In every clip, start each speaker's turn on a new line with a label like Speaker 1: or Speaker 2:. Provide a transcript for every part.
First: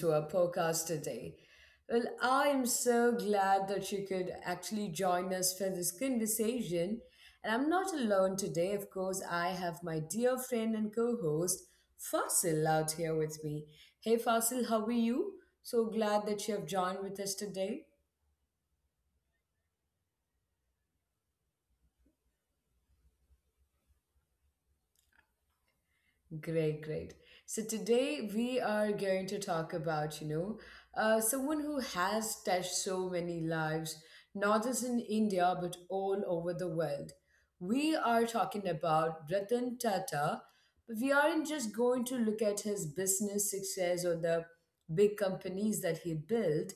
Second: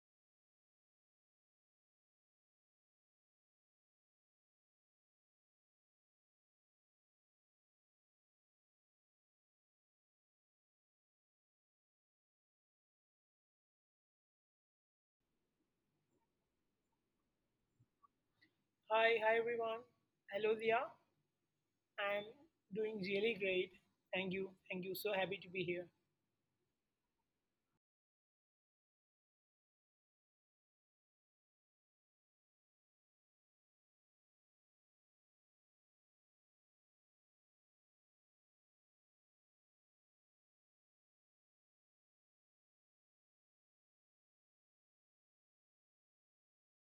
Speaker 1: to our podcast today. Well, I am so glad that you could actually join us for this conversation. And I'm not alone today, of course, I have my dear friend and co host Fasil out here with me. Hey, Fasil, how are you? So glad that you have joined with us today.
Speaker 2: Hi, everyone. Hello, Dia. I'm doing really great. Thank you. Thank you. So happy to be here.
Speaker 1: Great, great. So today we are going to talk about, someone who has touched so many lives, not just in India but all over the world. We are talking about Ratan Tata, but we aren't just going to look at his business success or the big companies that he built.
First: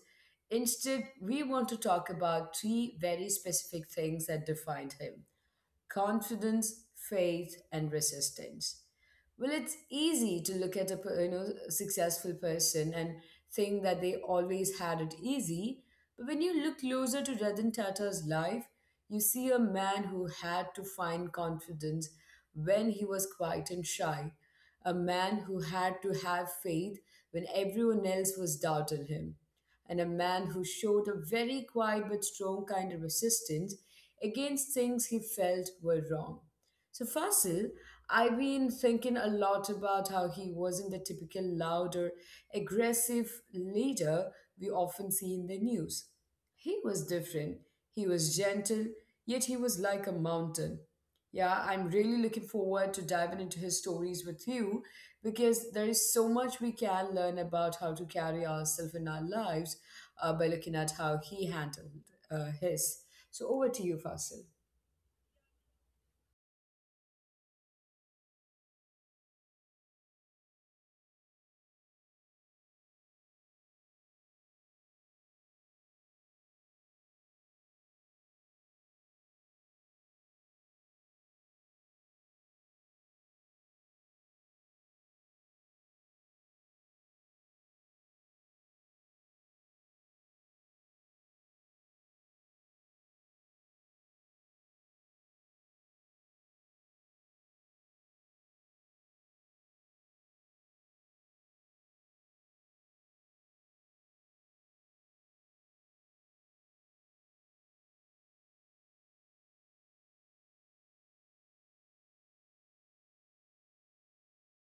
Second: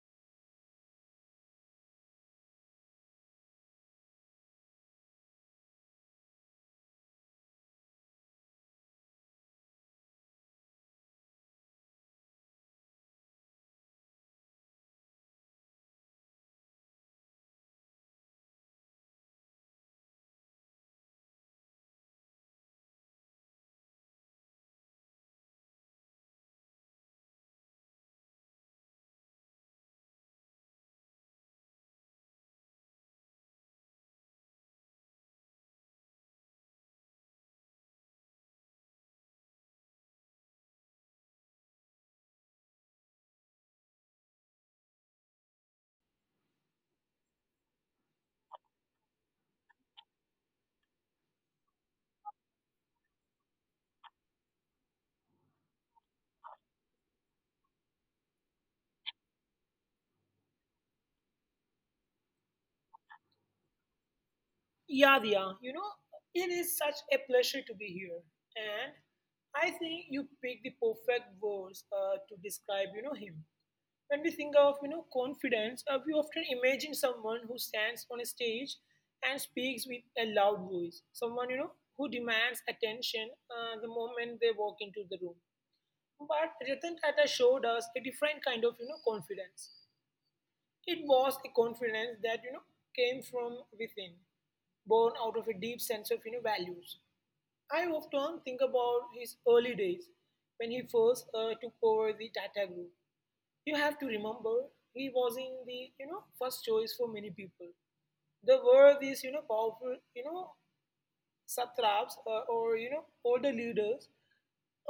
Speaker 1: Instead, we want to talk about three very specific things that defined him: confidence, faith, and resistance. Well, it's easy to look at a successful person and think that they always had it easy, but when you look closer to Ratan Tata's life, you see a man who had to find confidence when he was quiet and shy, a man who had to have faith when everyone else was doubting him, and a man who showed a very quiet but strong kind of resistance against things he felt were wrong. So, Fasil, I've been thinking a lot about how he wasn't the typical loud or aggressive leader we often see in the news. He was different. He was gentle, yet he was like a mountain. Yeah, I'm really looking forward to diving into his stories with you because there is so much we can learn about how to carry ourselves in our lives by looking at how he handled his. So over to you, Fasil.
Speaker 2: Yeah, Dia, it is such a pleasure to be here. And I think you picked the perfect words to describe, him. When we think of, confidence, we often imagine someone who stands on a stage and speaks with a loud voice. Someone, you know, who demands attention the moment they walk into the room. But Ratan Tata showed us a different kind of, confidence. It was a confidence that, came from within, born out of a deep sense of, values. I often think about his early days when he first took over the Tata Group. You have to remember he was in the, you know, first choice for many people. There were these, you know, powerful, you know, satraps or you know older leaders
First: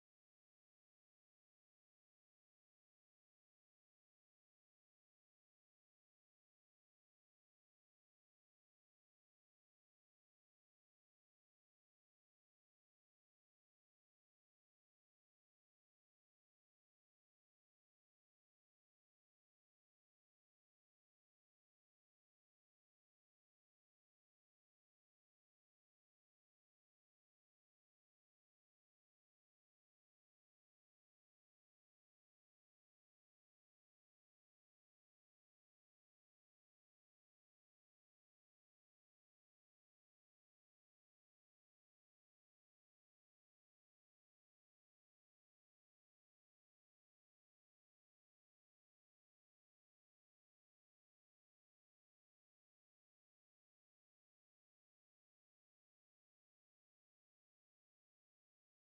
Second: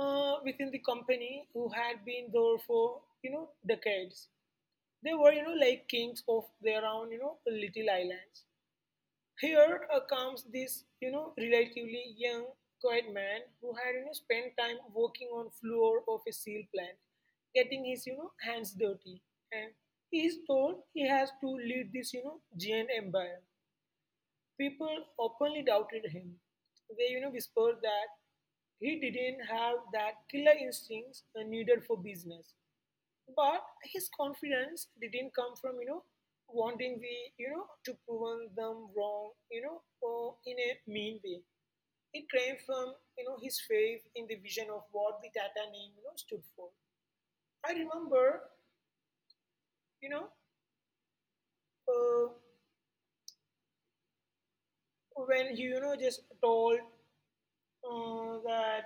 Speaker 2: within the company who had been there for you know decades. They were you know like kings of their own you know little islands. Here comes this you know relatively young, quiet man who had you know spent time working on floor of a seal plant, getting his you know hands dirty, and he is told he has to lead this you know giant empire. People openly doubted him. They, you know, whispered that he didn't have that killer instincts needed for business. But his confidence didn't come from, you know, wanting to prove them wrong, you know, or in a mean way. It came from, you know, his faith in the vision of what the Tata name, you know, stood for. I remember, you know, uh, when he, you know, just told that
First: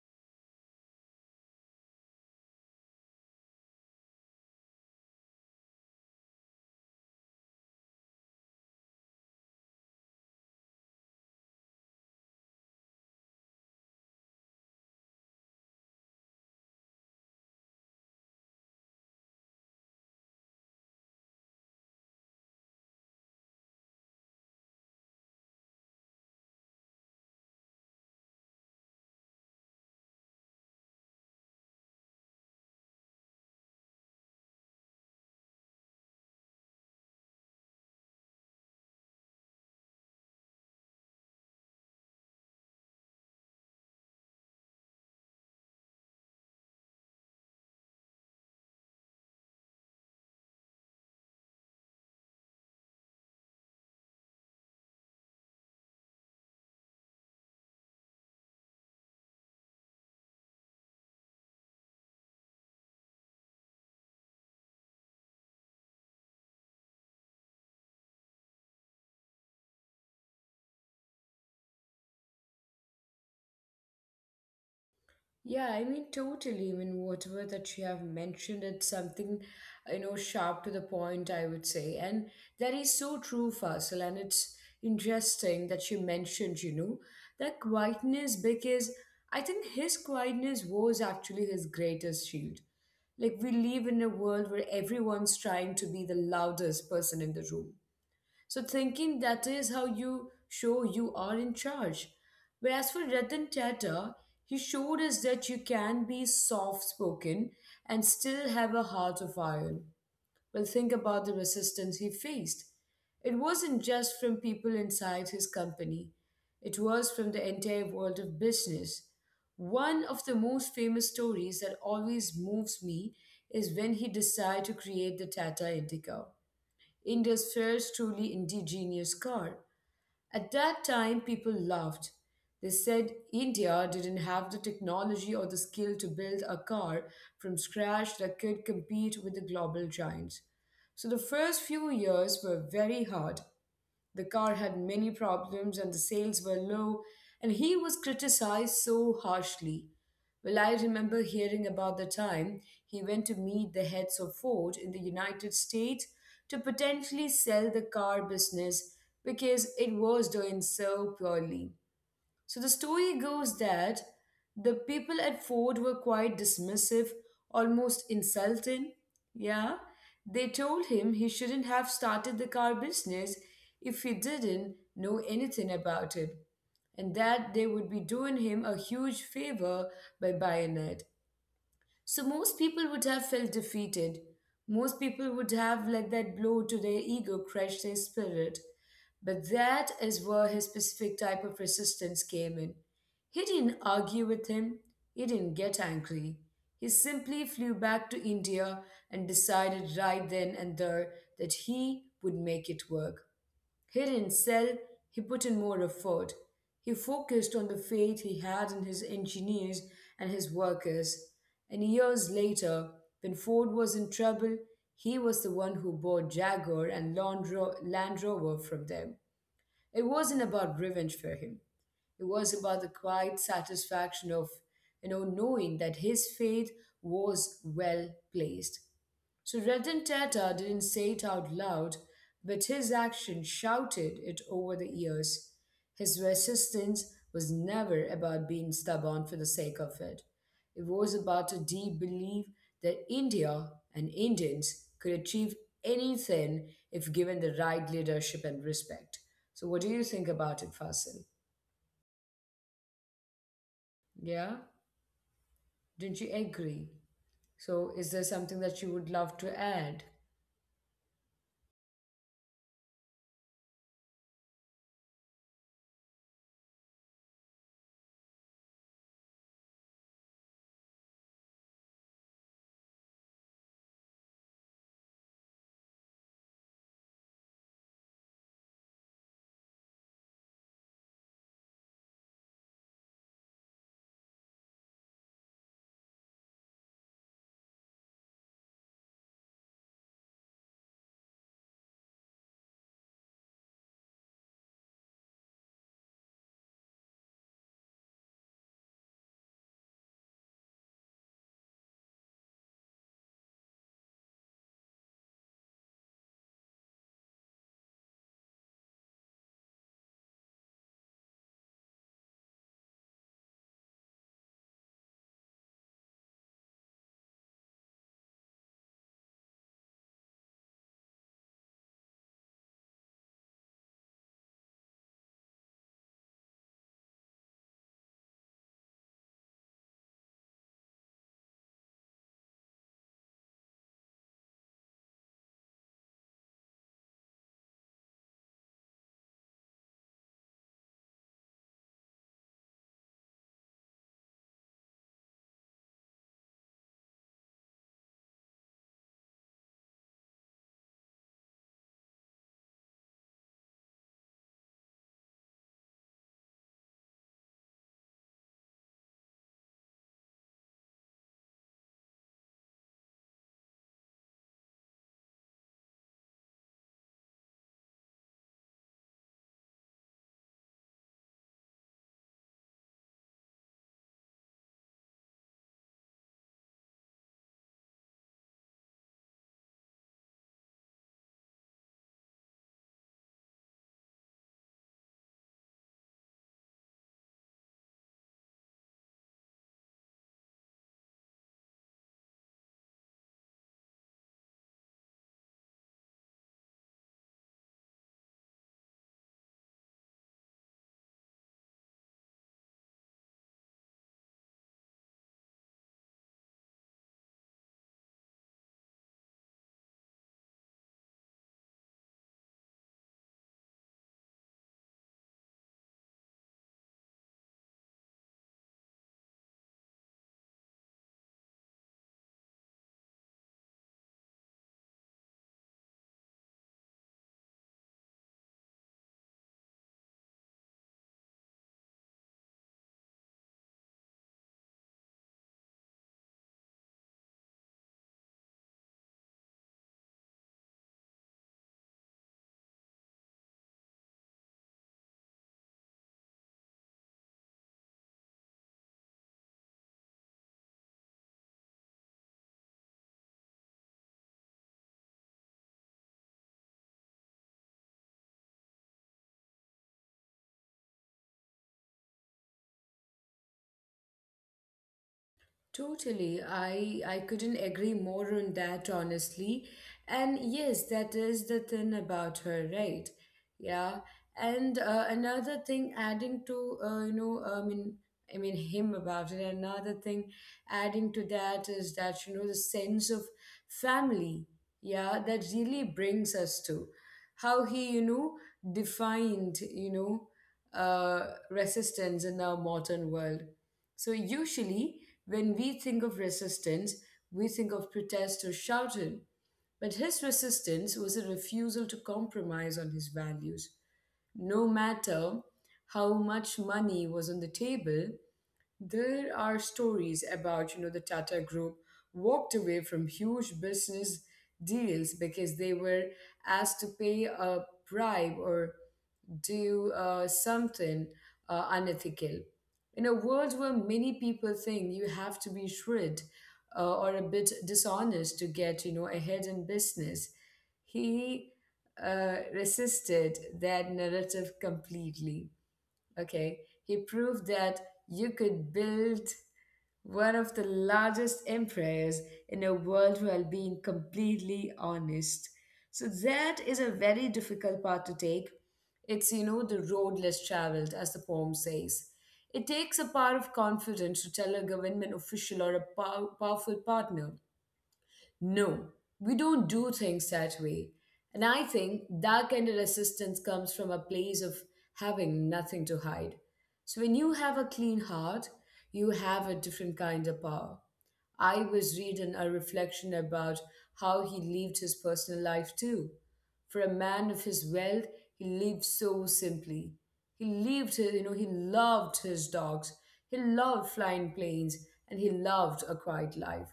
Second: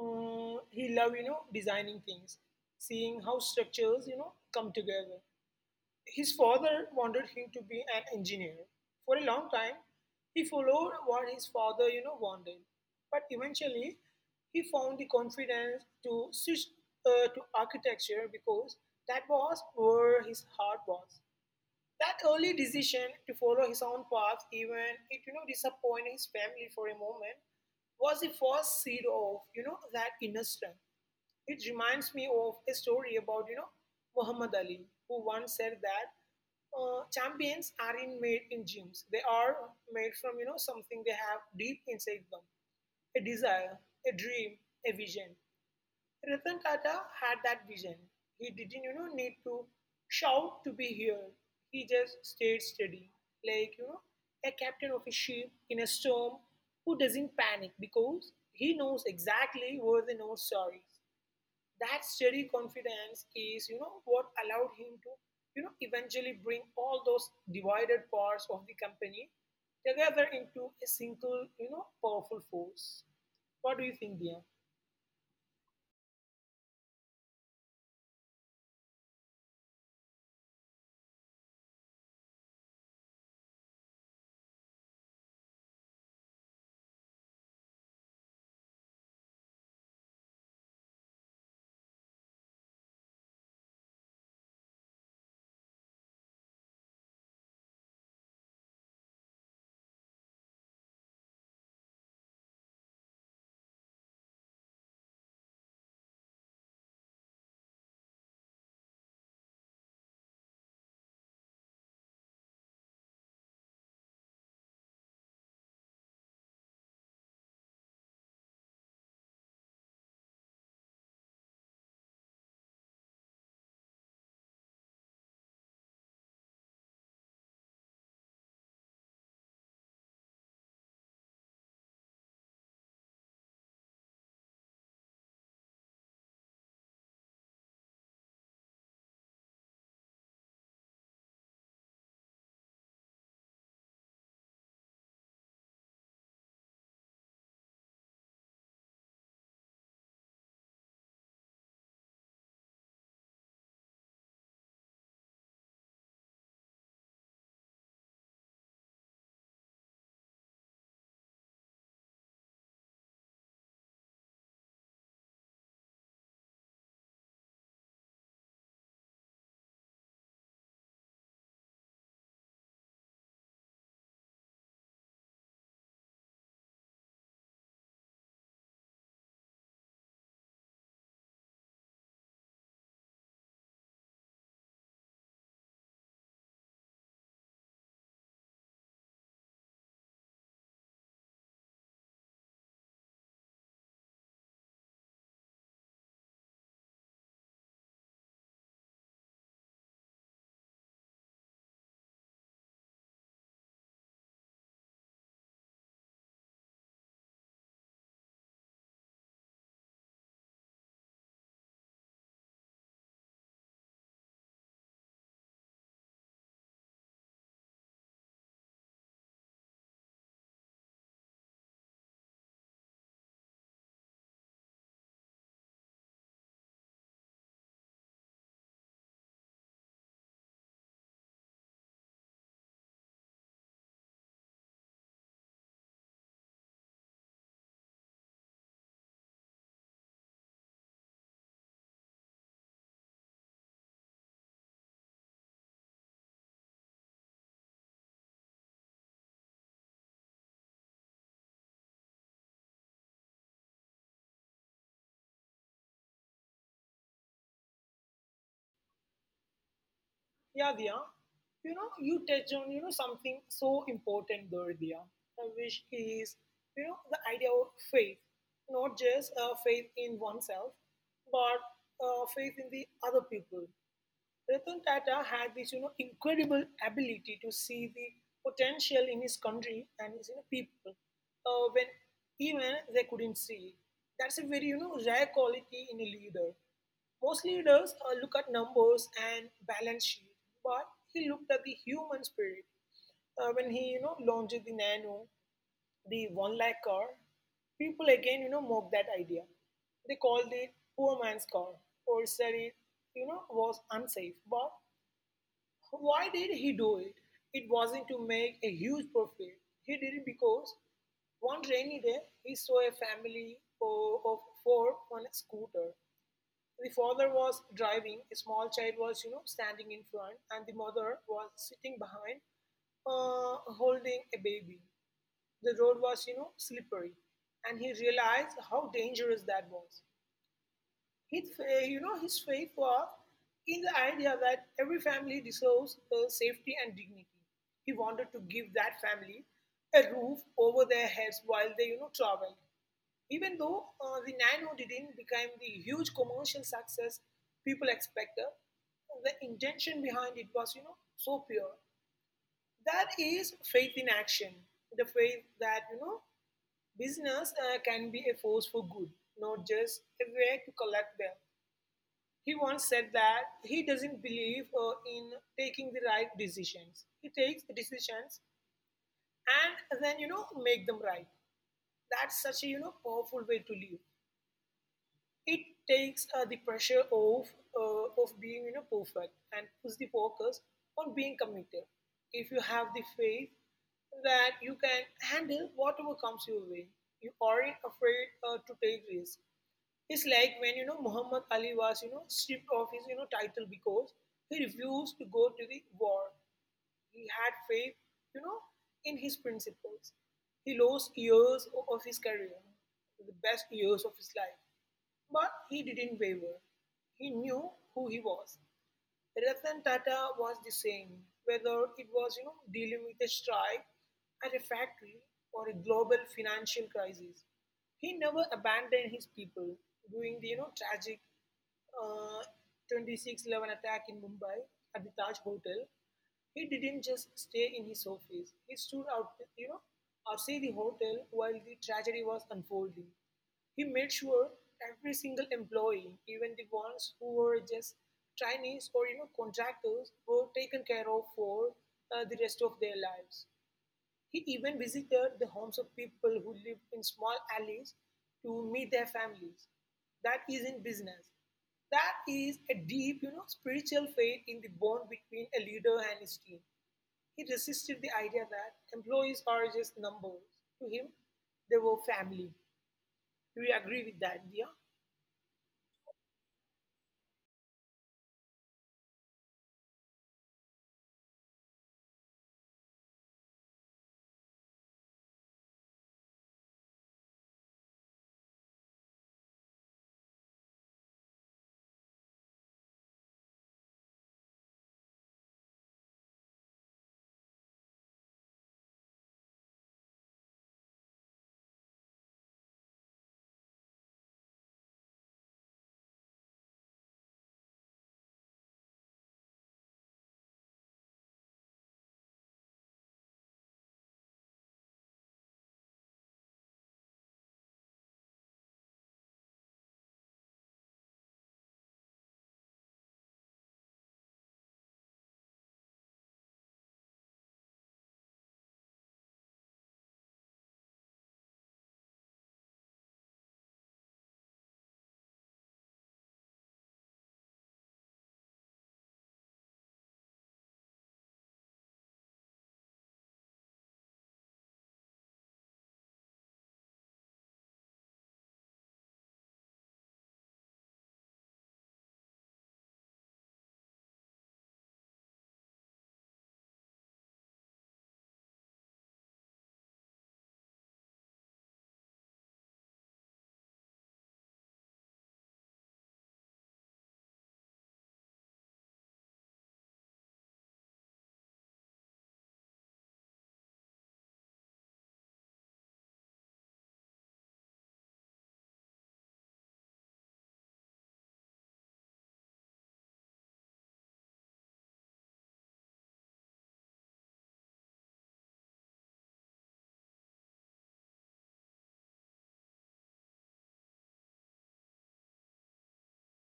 Speaker 2: he loved you know designing things, seeing how structures you know come together. His father wanted him to be an engineer for a long time. He followed what his father you know wanted, but eventually he found the confidence to switch to architecture because that was where his heart was. That early decision to follow his own path, even it you know disappointed his family for a moment, was the first seed of you know that inner strength. It reminds me of a story about you know Muhammad Ali, who once said that champions aren't made in gyms; they are made from you know something they have deep inside them, a desire, a dream, a vision. Ratan Tata had that vision. He didn't you know, need to shout to be here. He just stayed steady, like you know, a captain of a ship in a storm who doesn't panic because he knows exactly where the north star is. That steady confidence is you know what allowed him to you know eventually bring all those divided parts of the company together into a single you know powerful force. What do you think, dear?
Speaker 1: Yeah, I mean, totally. I mean, whatever that you have mentioned, it's something, you know, sharp to the point, I would say. And that is so true, Faisal. And it's interesting that you mentioned, you know, that quietness because I think his quietness was actually his greatest shield. Like, we live in a world where everyone's trying to be the loudest person in the room so thinking that is how you show you are in charge. Whereas for Ratan Tata, he showed us that you can be soft spoken and still have a heart of iron. Well, think about the resistance he faced. It wasn't just from people inside his company, it was from the entire world of business. One of the most famous stories that always moves me is when he decided to create the Tata Indica, India's first truly indigenous car. At that time, people laughed. They said India didn't have the technology or the skill to build a car from scratch that could compete with the global giants. So the first few years were very hard. The car had many problems and the sales were low, and he was criticized so harshly. Well, I remember hearing about the time he went to meet the heads of Ford in the United States to potentially sell the car business because it was doing so poorly. So the story goes that the people at Ford were quite dismissive, almost insulting. Yeah. They told him he shouldn't have started the car business if he didn't know anything about it, and that they would be doing him a huge favor by buying it. So most people would have felt defeated. Most people would have let that blow to their ego crush their spirit. But that is where his specific type of resistance came in. He didn't argue with him, he didn't get angry. He simply flew back to India and decided right then and there that he would make it work. Here did sell, he put in more effort. He focused on the faith he had in his engineers and his workers. And years later, when Ford was in trouble, he was the one who bought Jaguar and Land Rover from them. It wasn't about revenge for him. It was about the quiet satisfaction of, you know, knowing that his faith was well placed. So Ratan Tata didn't say it out loud, but his action shouted it over the years. His resistance was never about being stubborn for the sake of it. It was about a deep belief that India and Indians could achieve anything if given the right leadership and respect. So, what do you think about it, Fasil? Yeah? Don't you agree? So, is there something that you would love to add?
Speaker 2: Yeah, Diya. You know, you touch on you know something so important there, Diya, which is you know the idea of faith, not just faith in oneself, but faith in the other people. Ratan Tata had this, you know, incredible ability to see the potential in his country and his you know, people when even they couldn't see. It. That's a very, you know, rare quality in a leader. Most leaders look at numbers and balance sheet, but he looked at the human spirit. When he, you know, launched the Nano, the one lakh car, people again, you know, mock that idea. They called it poor man's car or said it, you know, was unsafe. But why did he do it? It wasn't to make a huge profit. He did it because one rainy day he saw a family of four on a scooter. The father was driving, a small child was, you know, standing in front, and the mother was sitting behind, holding a baby. The road was, you know, slippery, and he realized how dangerous that was. His, fa- you know, His faith was in the idea that every family deserves safety and dignity. He wanted to give that family a roof over their heads while they, you know, traveled. Even though the Nano didn't become the huge commercial success people expected, the intention behind it was, you know, so pure. That is faith in action, the faith that, you know, business can be a force for good, not just a way to collect them. He once said that he doesn't believe in taking the right decisions. He takes the decisions and then, you know, make them right. That's such a, you know, powerful way to live. It takes the pressure off of being, you know, perfect and puts the focus on being committed. If you have the faith that you can handle whatever comes your way. You aren't afraid to take risks. It's like when you know Muhammad Ali was you know stripped of his you know title because he refused to go to the war. He had faith, you know, in his principles. He lost years of his career, the best years of his life, but he didn't waver. He knew who he was. Ratan Tata was the same, whether it was you know dealing with a strike at a factory or a global financial crisis. He never abandoned his people during the you know tragic uh, 26/11 attack in Mumbai at the Taj Hotel. He didn't just stay in his office. He stood out, you know, outside the hotel while the tragedy was unfolding. He made sure every single employee, even the ones who were just trainees or you know contractors, were taken care of for the rest of their lives. He even visited the homes of people who lived in small alleys to meet their families. That is in business. That is a deep, you know, spiritual faith in the bond between a leader and his team. He resisted the idea that employees are just numbers. To him, they were family. Do you agree with that, dear?
Speaker 1: Totally. I couldn't agree more on that, honestly. And yes, that is the thing about her, right? Yeah. And another thing, adding to I mean him about it. Another thing, adding to that is that you know the sense of family. Yeah, that really brings us to how he defined resistance in our modern world. So, usually, when we think of resistance, we think of protest or shouting. But his resistance was a refusal to compromise on his values. No matter how much money was on the table, there are stories about, you know, the Tata Group walked away from huge business deals because they were asked to pay a bribe or do something unethical. In a world where many people think you have to be shrewd or a bit dishonest to get, you know, ahead in business, he resisted that narrative completely. Okay, he proved that you could build one of the largest empires in the world while being completely honest. So that is a very difficult path to take. It's, you know, the road less traveled, as the poem says. It takes a power of confidence to tell a government official or a powerful partner, no, we don't do things that way. And I think that kind of resistance comes from a place of having nothing to hide. So when you have a clean heart, you have a different kind of power. I was reading a reflection about how he lived his personal life too. For a man of his wealth, he lived so simply. He lived, his- you know, He loved his dogs, he loved flying planes, and he loved a quiet life.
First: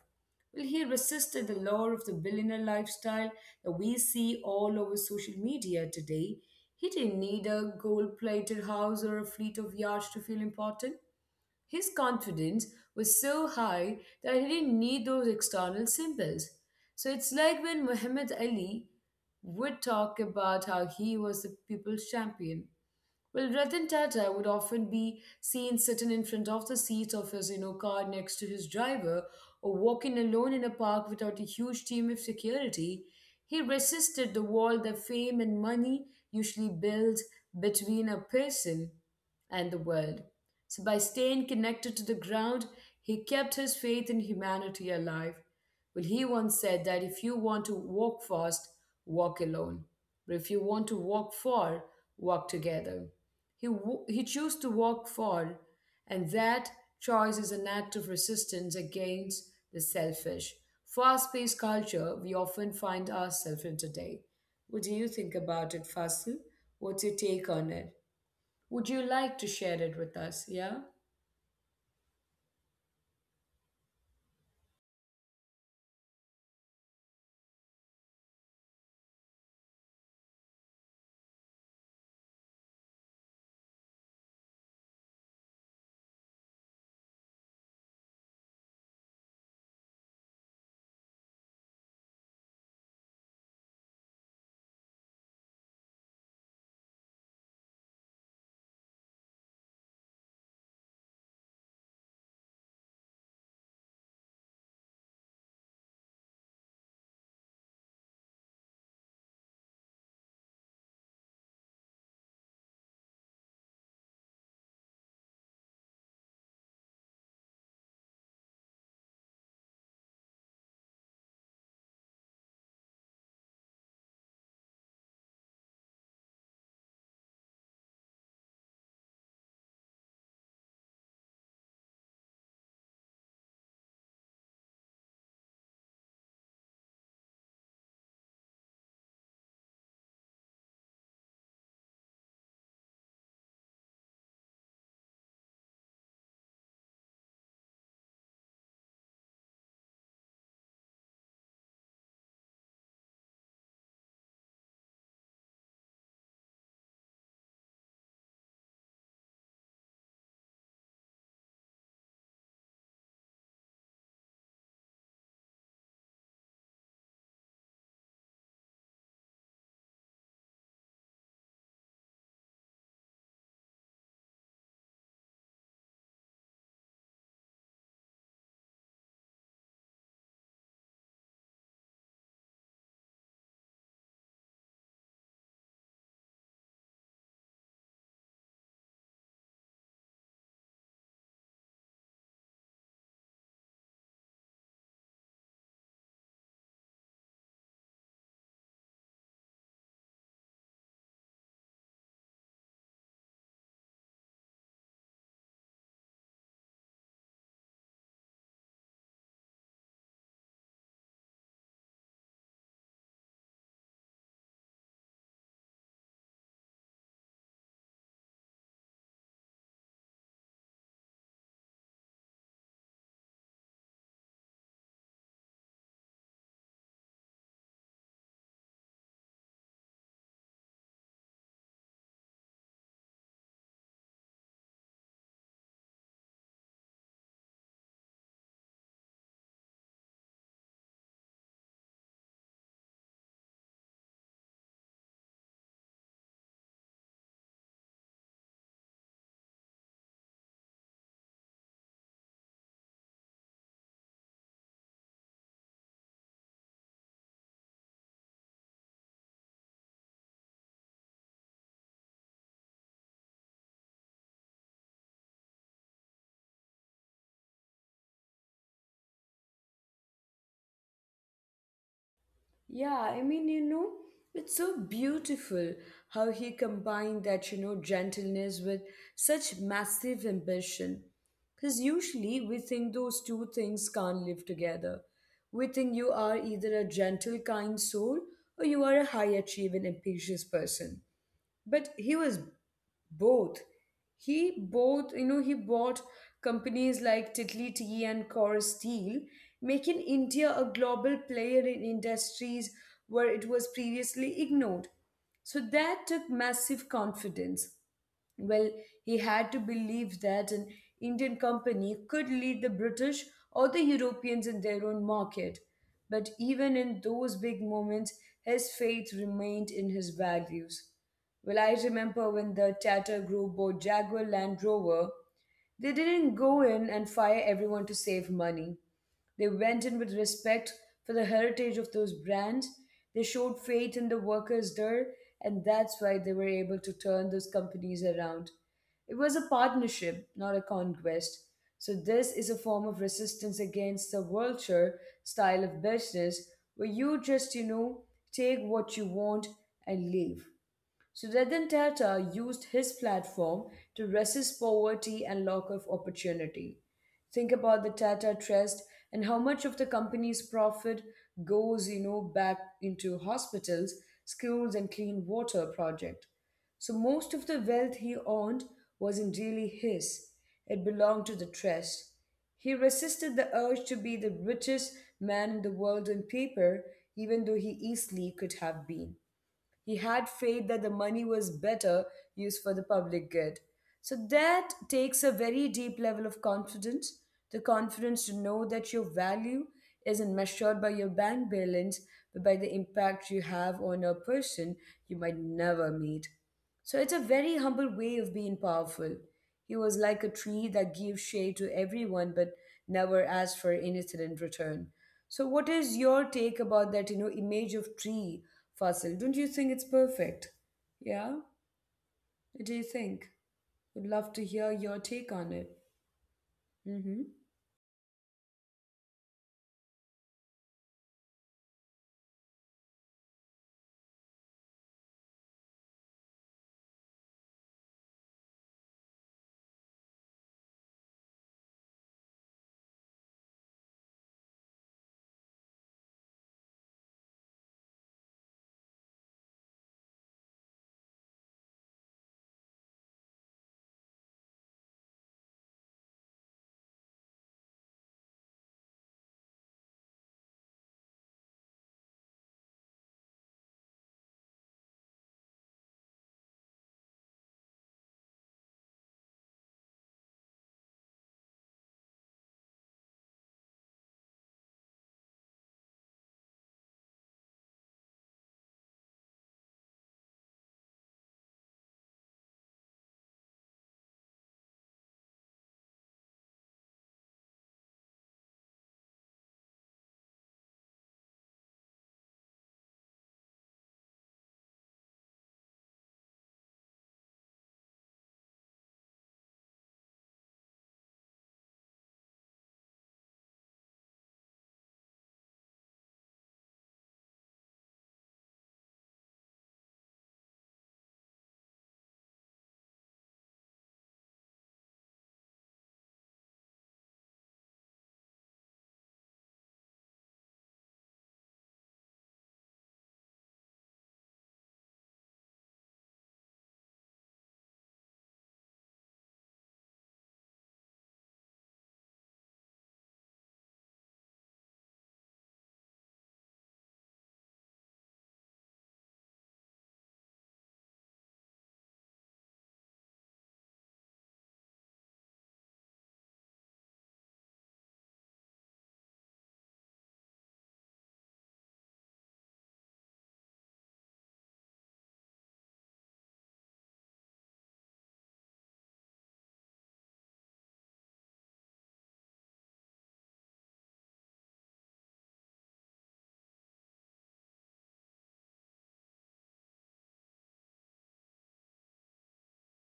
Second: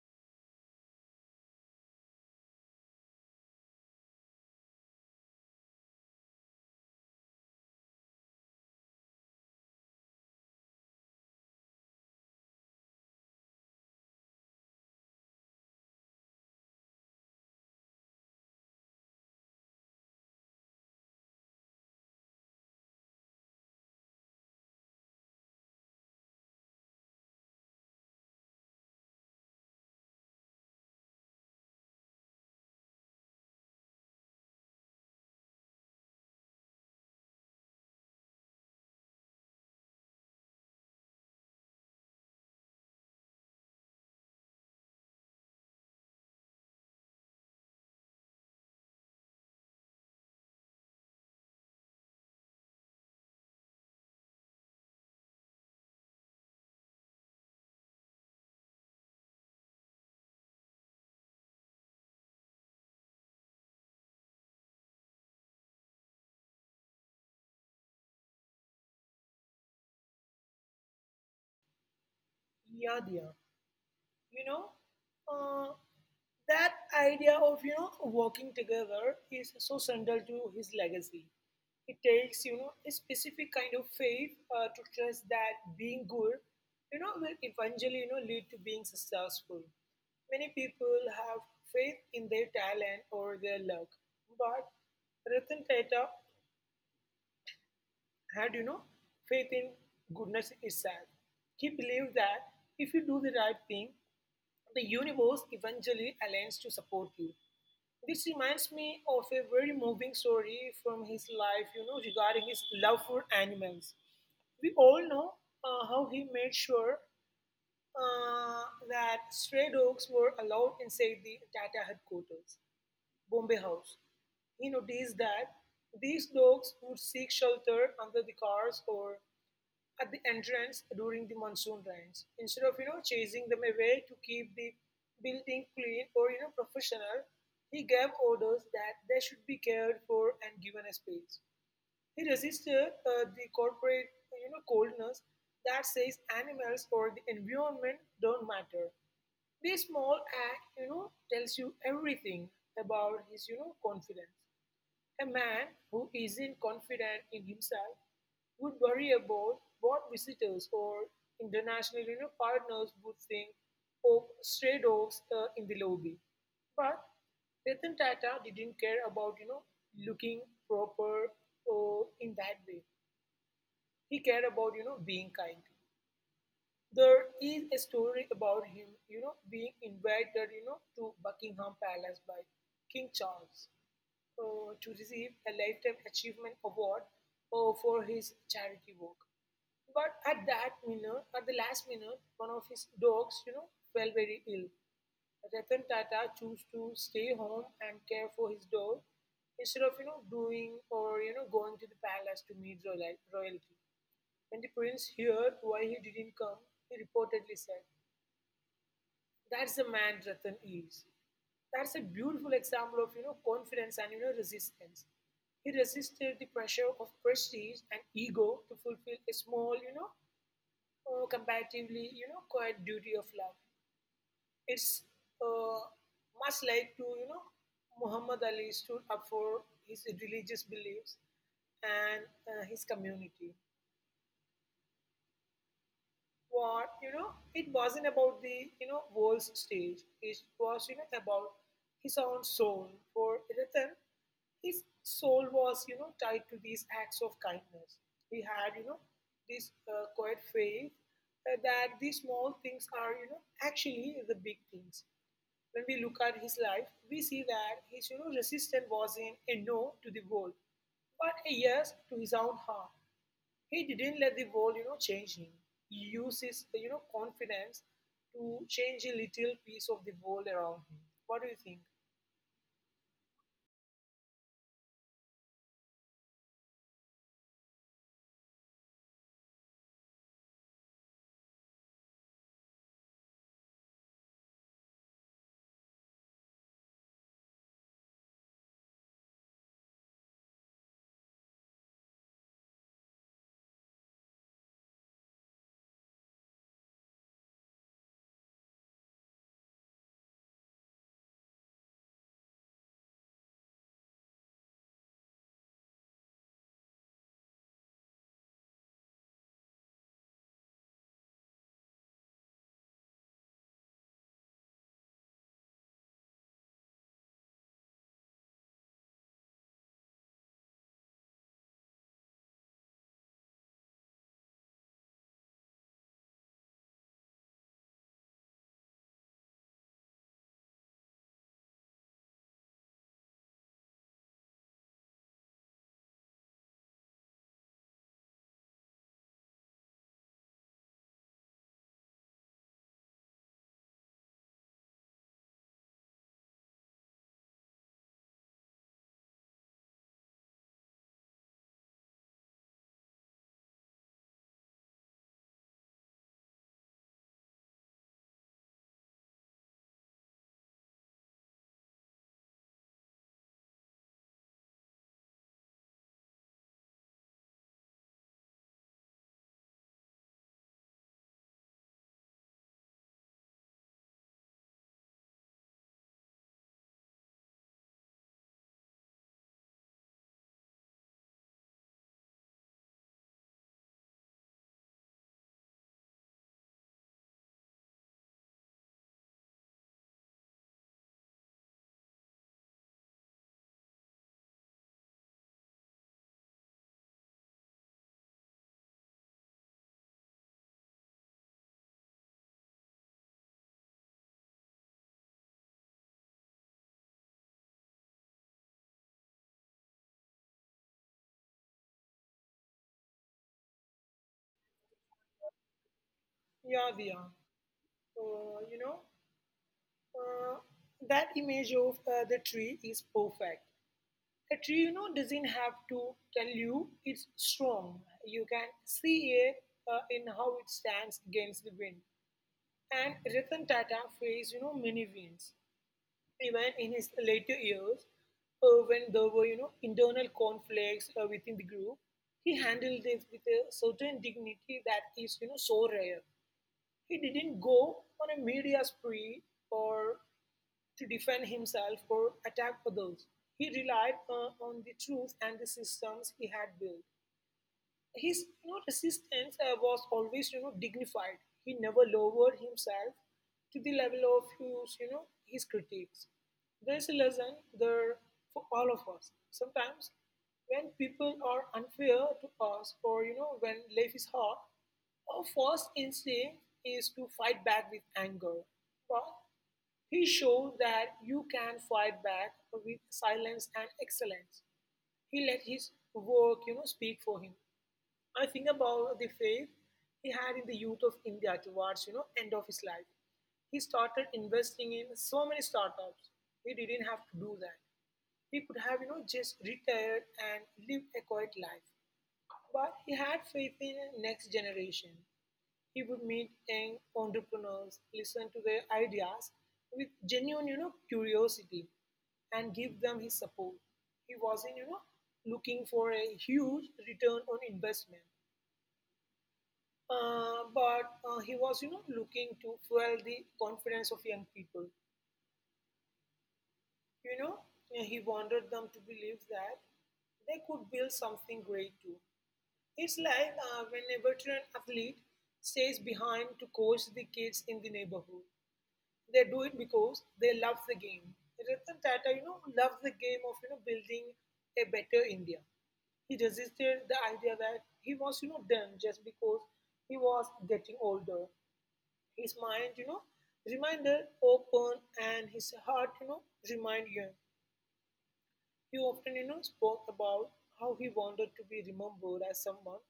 Speaker 1: Well, he resisted the lure of the billionaire lifestyle that we see all over social media today. He didn't need a gold plated house or a fleet of yachts to feel important. His confidence was so high that he didn't need those external symbols. So it's like when Muhammad Ali would talk about how he was the people's champion. Well, Ratan Tata would often be seen sitting in front of the seat of his, you know, car next to his driver, or walking alone in a park without a huge team of security. He resisted the wall that fame and money usually build between a person and the world. So, by staying connected to the ground, he kept his faith in humanity alive. Well, he once said that if you want to walk fast, walk alone. But if you want to walk far, walk together. He chose to walk far, and that choice is an act of resistance against the selfish, fast paced culture we often find ourselves in today. What do you think about it, Fasil? What's your take on it? Would you like to share it with us? Yeah?
Speaker 2: Yeah, dear. You know, uh, that idea of you know working together is so central to his legacy. It takes you know a specific kind of faith to trust that being good, you know, will eventually you know lead to being successful. Many people have faith in their talent or their luck, but Ratan Tata had you know faith in goodness itself. He believed that if you do the right thing, the universe eventually aligns to support you. This reminds me of a very moving story from his life, you know, regarding his love for animals. We all know how he made sure uh, that stray dogs were allowed inside the Tata headquarters, Bombay House. He noticed that these dogs would seek shelter under the cars or at the entrance during the monsoon rains. Instead of you know chasing them away to keep the building clean or you know professional, he gave orders that they should be cared for and given a space. He resisted the corporate you know coldness that says animals or the environment don't matter. This small act you know tells you everything about his you know confidence. A man who isn't confident in himself would worry about what visitors or international you know, partners would think of stray dogs in the lobby. But Ratan Tata didn't care about you know looking proper or in that way. He cared about you know being kind. There is a story about him you know being invited you know to Buckingham Palace by King Charles to receive a Lifetime Achievement Award for his charity work. But at that minute, at the last minute, one of his dogs, you know, fell very ill. Ratan Tata chose to stay home and care for his dog instead of, you know, doing or, you know, going to the palace to meet royalty. When the prince heard why he didn't come, he reportedly said, that's the man Ratan is. That's a beautiful example of you know confidence and you know resistance. He resisted the pressure of prestige and ego to fulfill a small, you know, comparatively, you know, quiet duty of love. It's uh, much like to you know Muhammad Ali stood up for his religious beliefs and his community. What, it wasn't about the, world's stage. It was, about his own soul. For Ratan, his soul was, tied to these acts of kindness. He had, this quiet faith that these small things are, actually the big things. When we look at his life, we see that his, resistance was in a no to the world, but a yes to his own heart. He didn't let the world, change him. He used his, confidence to change a little piece of the world around him. What do you think?
Speaker 1: Yeah, I mean, you know, it's so beautiful how he combined that, you know, gentleness with such massive ambition. Because usually we think those two things can't live together. We think you are either a gentle, kind soul or you are a high achieving, ambitious person. But he was both. He both you know He bought companies like Titli Tea and Core Steel, making India a global player in industries where it was previously ignored. So that took massive confidence. Well, he had to believe that an Indian company could lead the British or the Europeans in their own market. But even in those big moments, his faith remained in his values. Well, I remember when the Tata Group bought Jaguar Land Rover. They didn't go in and fire everyone to save money. They went in with respect for the heritage of those brands. They showed faith in the workers there, and that's why they were able to turn those companies around. It was a partnership, not a conquest. So, this is a form of resistance against the vulture style of business where you just, you know, take what you want and leave. Sudetan Tata used his platform to resist poverty and lack of opportunity. Think about the Tata Trust and how much of the company's profit goes, you know, back into hospitals, schools, and clean water project. So most of the wealth he owned wasn't really his. It belonged to the trust. He resisted the urge to be the richest man in the world on paper, even though he easily could have been. He had faith that the money was better used for the public good. So that takes a very deep level of confidence, the confidence to know that your value isn't measured by your bank balance, but by the impact you have on a person you might never meet. So it's a very humble way of being powerful. He was like a tree that gives shade to everyone but never asks for anything in return. So what is your take about that, you know, image of tree, Fasil? Don't you think it's perfect? Yeah? What do you think? Would love to hear your take on it.
Speaker 2: Yeah, we
Speaker 1: Mm-hmm.
Speaker 2: are. Uh, you know, uh, that image of the tree is perfect. A tree, doesn't have to tell you it's strong. You can see it in how it stands against the wind. And Ratan Tata faced, many winds. Even in his later years, when there were, internal conflicts within the group, he handled this with a certain dignity that is, so rare. He didn't go on a media spree or to defend himself or attack others. He relied on the truth and the systems he had built. His, resistance was always, dignified. He never lowered himself to the level of his you know his critics. There's a lesson there for all of us. Sometimes when people are unfair to us, or, when life is hard, our first instinct is to fight back with anger. But he showed that you can fight back with silence and excellence. He let his work, speak for him. I think about the faith he had in the youth of India towards, end of his life. He started investing in so many startups. He didn't have to do that. He could have, just retired and lived a quiet life. But he had faith in the next generation. He would meet young entrepreneurs, listen to their ideas with genuine, curiosity, and give them his support. He wasn't, looking for a huge return on investment, but he was, looking to fuel the confidence of young people. You know, he wanted them to believe that they could build something great too. It's like when a veteran athlete stays behind to coach the kids in the neighborhood. They do it because they love the game. Ratan Tata, loved the game of, building a better India. He resisted the idea that he was, done just because he was getting older. His mind, remained open, and his heart, remained young. He often, spoke about how he wanted to be remembered as someone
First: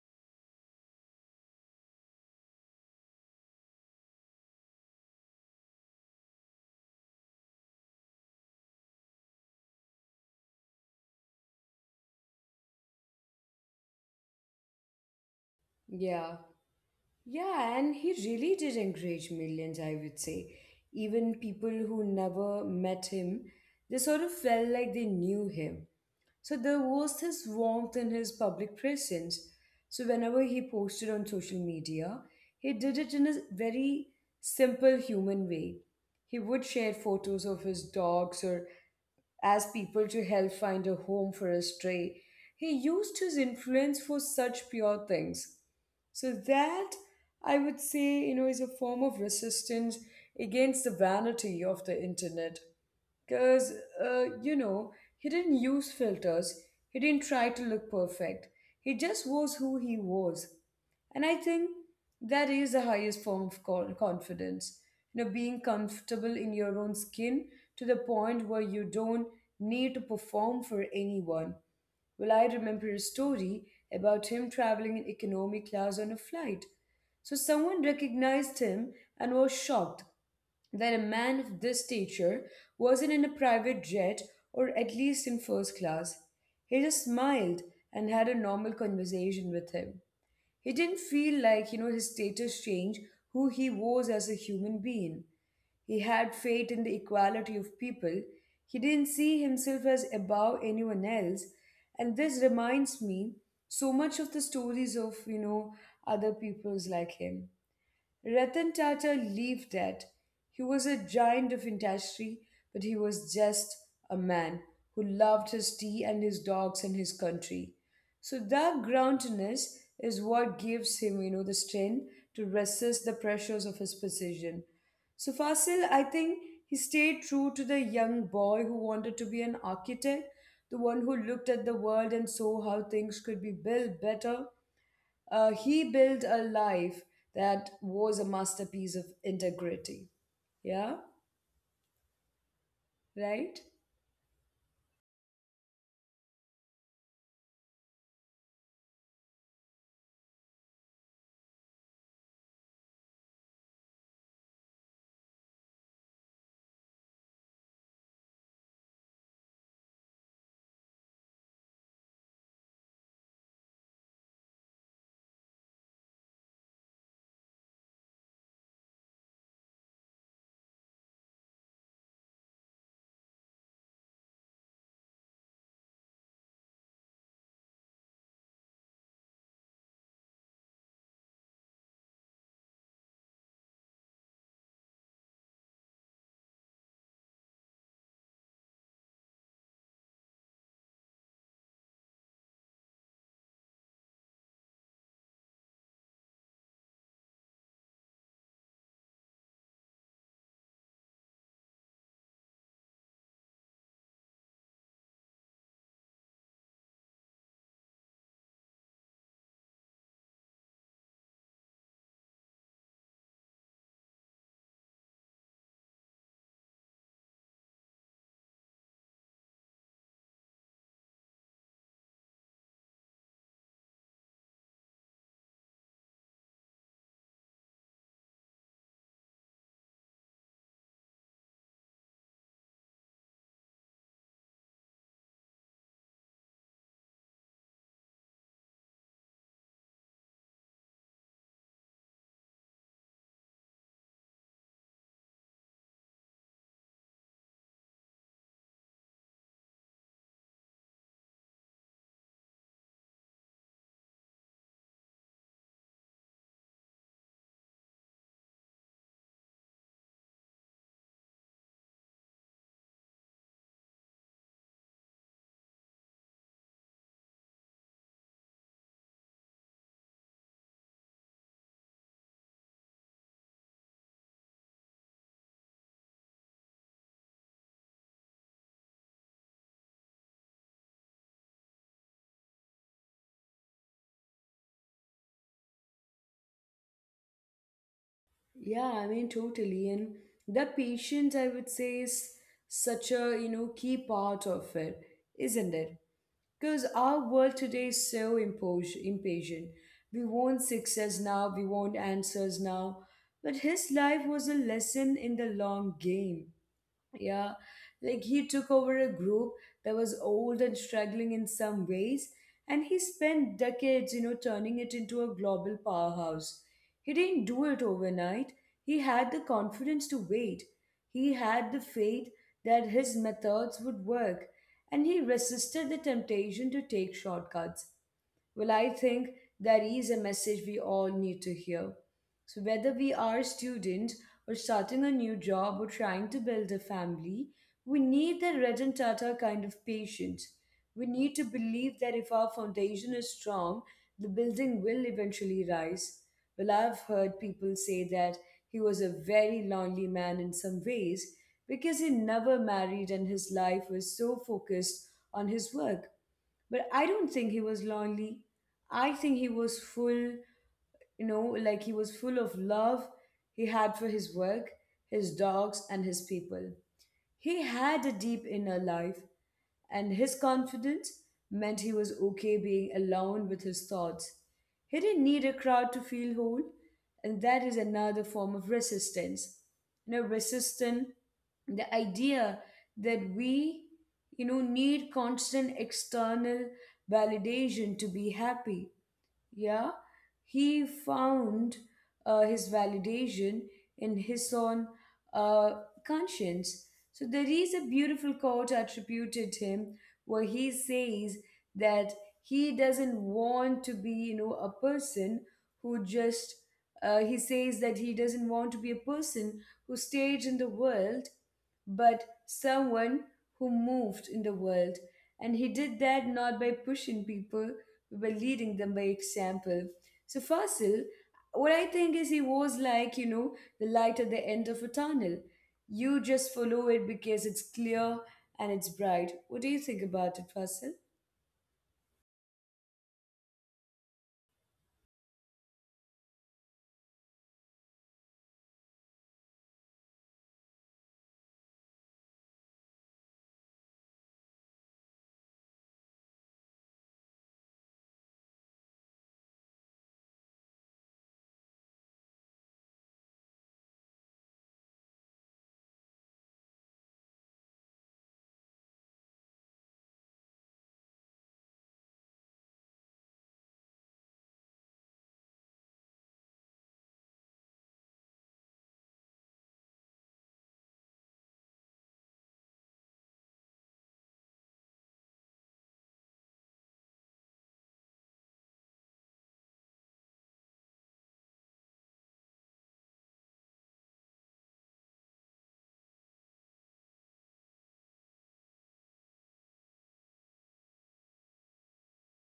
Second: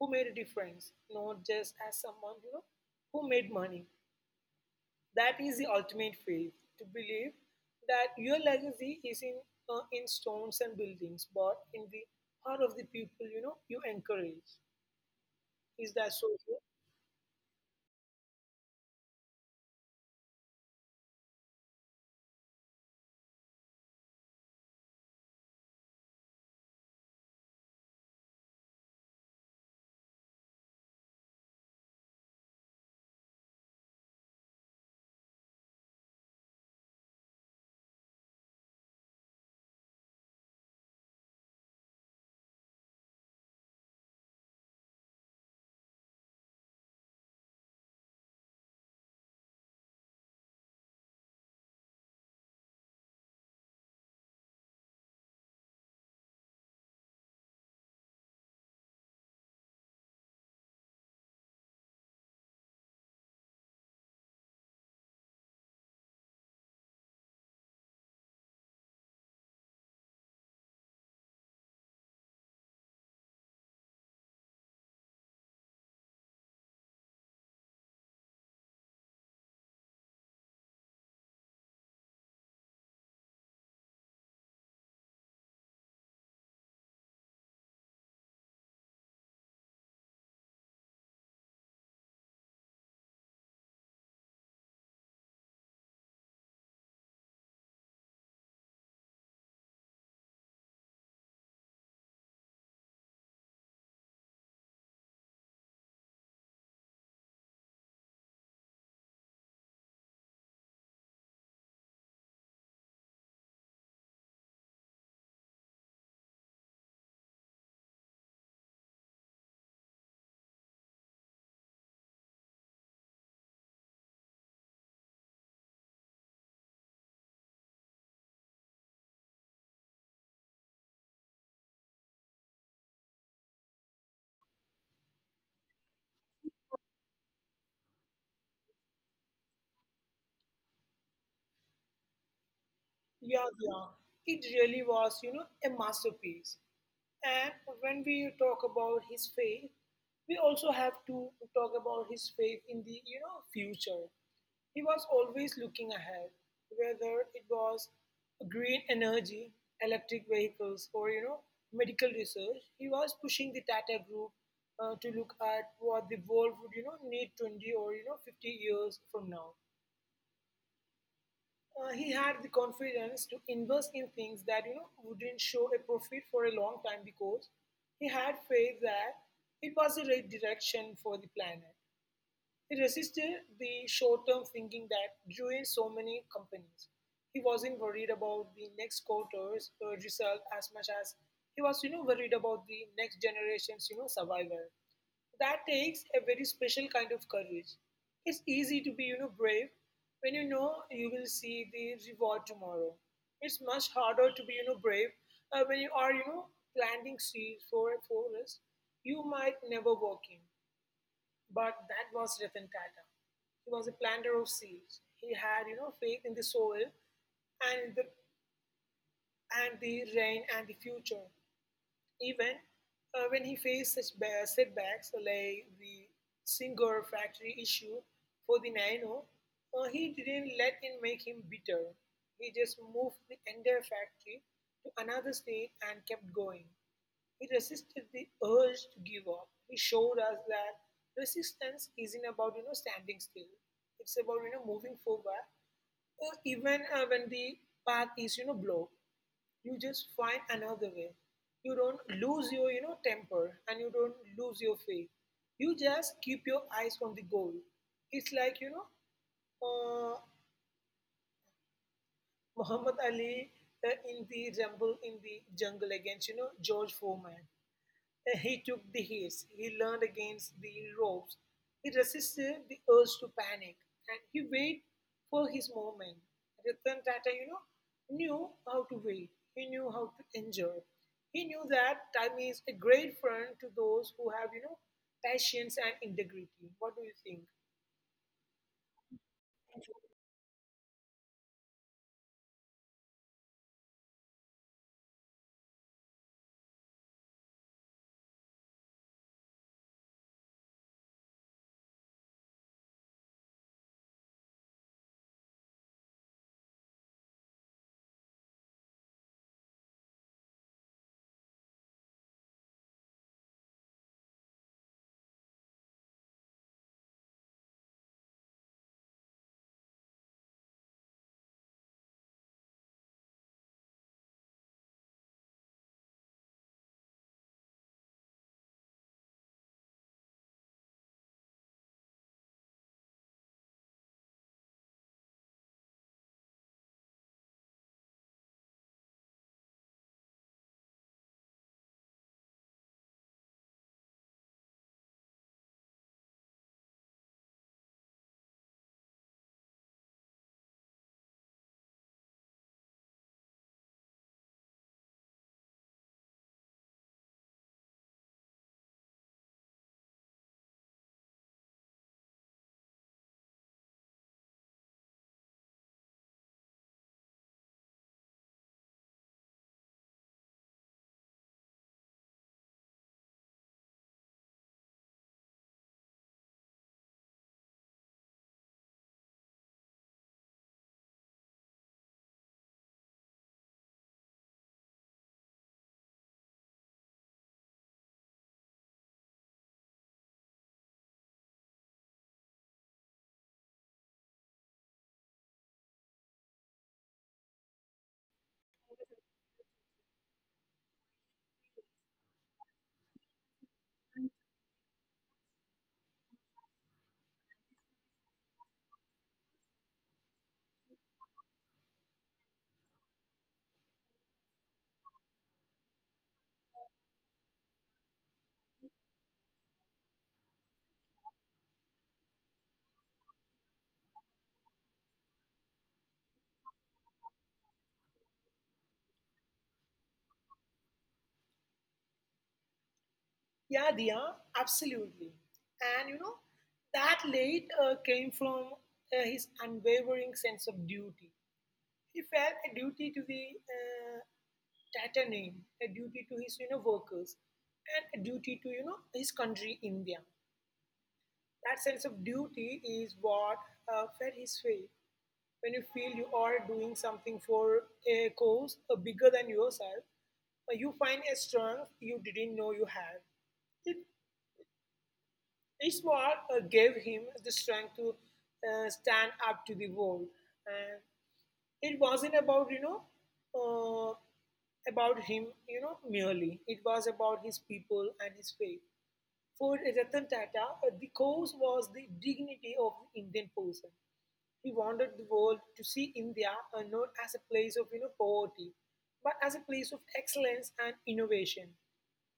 Speaker 2: who made a difference, not just as someone, who made money. That is the ultimate faith, to believe that your legacy is in stones and buildings, but in the heart of the people, you encourage. Is that so?
Speaker 1: Yeah. Yeah, and he really did encourage millions, I would say. Even people who never met him, they sort of felt like they knew him. So there was this warmth in his public presence. So whenever he posted on social media, he did it in a very simple human way. He would share photos of his dogs or ask people to help find a home for a stray. He used his influence for such pure things. So that, I would say, you know, is a form of resistance against the vanity of the internet. Because, you know, he didn't use filters, he didn't try to look perfect. He just was who he was. And I think that is the highest form of confidence. You know, being comfortable in your own skin to the point where you don't need to perform for anyone. Well, I remember a story about him traveling in economy class on a flight. So someone recognized him and was shocked that a man of this stature wasn't in a private jet or at least in first class. He just smiled and had a normal conversation with him. He didn't feel like, you know, his status changed who he was as a human being. He had faith in the equality of people. He didn't see himself as above anyone else. And this reminds me so much of the stories of, you know, other peoples like him. Ratan Tata lived that. He was a giant of industry, but he was just a man who loved his tea and his dogs and his country. So that groundedness is what gives him, you know, the strength to resist the pressures of his position. So Fasil, I think he stayed true to the young boy who wanted to be an architect, the one who looked at the world and saw how things could be built better. He built a life that was a masterpiece of integrity. Yeah, right?
Speaker 2: Yeah, yeah. It really was, a masterpiece. And when we talk about his faith, we also have to talk about his faith in the, future. He was always looking ahead, whether it was green energy, electric vehicles, or, medical research. He was pushing the Tata Group to look at what the world would, need 20 or, 50 years from now. He had the confidence to invest in things that, wouldn't show a profit for a long time, because he had faith that it was the right direction for the planet. He resisted the short term thinking that ruined so many companies. He wasn't worried about the next quarter's result as much as he was, worried about the next generation's, survival. That takes a very special kind of courage. It's easy to be, brave when you know you will see the reward tomorrow. It's much harder to be, brave when you are, planting seeds for a forest you might never walk in. But that was Ratan Tata. He was a planter of seeds. He had, faith in the soil and the and the rain and the future. Even when he faced such setbacks, so like the Singer factory issue for the Nano, he didn't let it make him bitter. He just moved the entire factory to another state and kept going. He resisted the urge to give up. He showed us that resistance isn't about, standing still. It's about, moving forward, even when the path is, blocked. You just find another way. You don't lose your, temper, and you don't lose your faith. You just keep your eyes on the goal. It's like, uh, Muhammad Ali in the rumble in the jungle against, George Foreman. He took the hits, he leaned against the ropes, he resisted the urge to panic, and he waited for his moment. Ratan Tata, knew how to wait. He knew how to endure. He knew that time is a great friend to those who have, patience and integrity. What do you think?
Speaker 1: Yeah, I mean, totally. And the patience, I would say, is such a, you know, key part of it, isn't it? Because our world today is so impatient. We want success now, we want answers now. But his life was a lesson in the long game. Yeah, like he took over a group that was old and struggling in some ways, and he spent decades, you know, turning it into a global powerhouse. He didn't do it overnight. He had the confidence to wait. He had the faith that his methods would work, and he resisted the temptation to take shortcuts. Well, I think that is a message we all need to hear. So, whether we are students or starting a new job or trying to build a family, we need that Rajan Tata kind of patience. We need to believe that if our foundation is strong, the building will eventually rise. Well, I've heard people say that he was a very lonely man in some ways because he never married and his life was so focused on his work. But I don't think he was lonely. I think he was full, you know, like he was full of love he had for his work, his dogs, and his people. He had a deep inner life and his confidence meant he was okay being alone with his thoughts. He didn't need a crowd to feel whole, and that is another form of resistance. You know, resistant, the idea that we, you know, need constant external validation to be happy. Yeah, he found his validation in his own uh, conscience. So there is a beautiful quote attributed to him where he says that he doesn't want to be, you know, a person who just— he says that he doesn't want to be a person who stayed in the world but someone who moved in the world, and he did that not by pushing people, we were leading them by example. So Fasil, what I think is he was like, you know, the light at the end of a tunnel. You just follow it because it's clear and it's bright. What do you think about it, Fasil?
Speaker 2: Yeah, Diya, absolutely. And you know, that late came from his unwavering sense of duty. He felt a duty to the Tatter name, a duty to his, workers, and a duty to, his country, India. That sense of duty is what fed his faith. When you feel you are doing something for a cause bigger than yourself, you find a strength you didn't know you had. It Ishmael gave him the strength to stand up to the world. And it wasn't about, uh, about him, merely. It was about his people and his faith. For Ratan Tata, the cause was the dignity of the Indian person. He wanted the world to see India not as a place of, poverty, but as a place of excellence and innovation.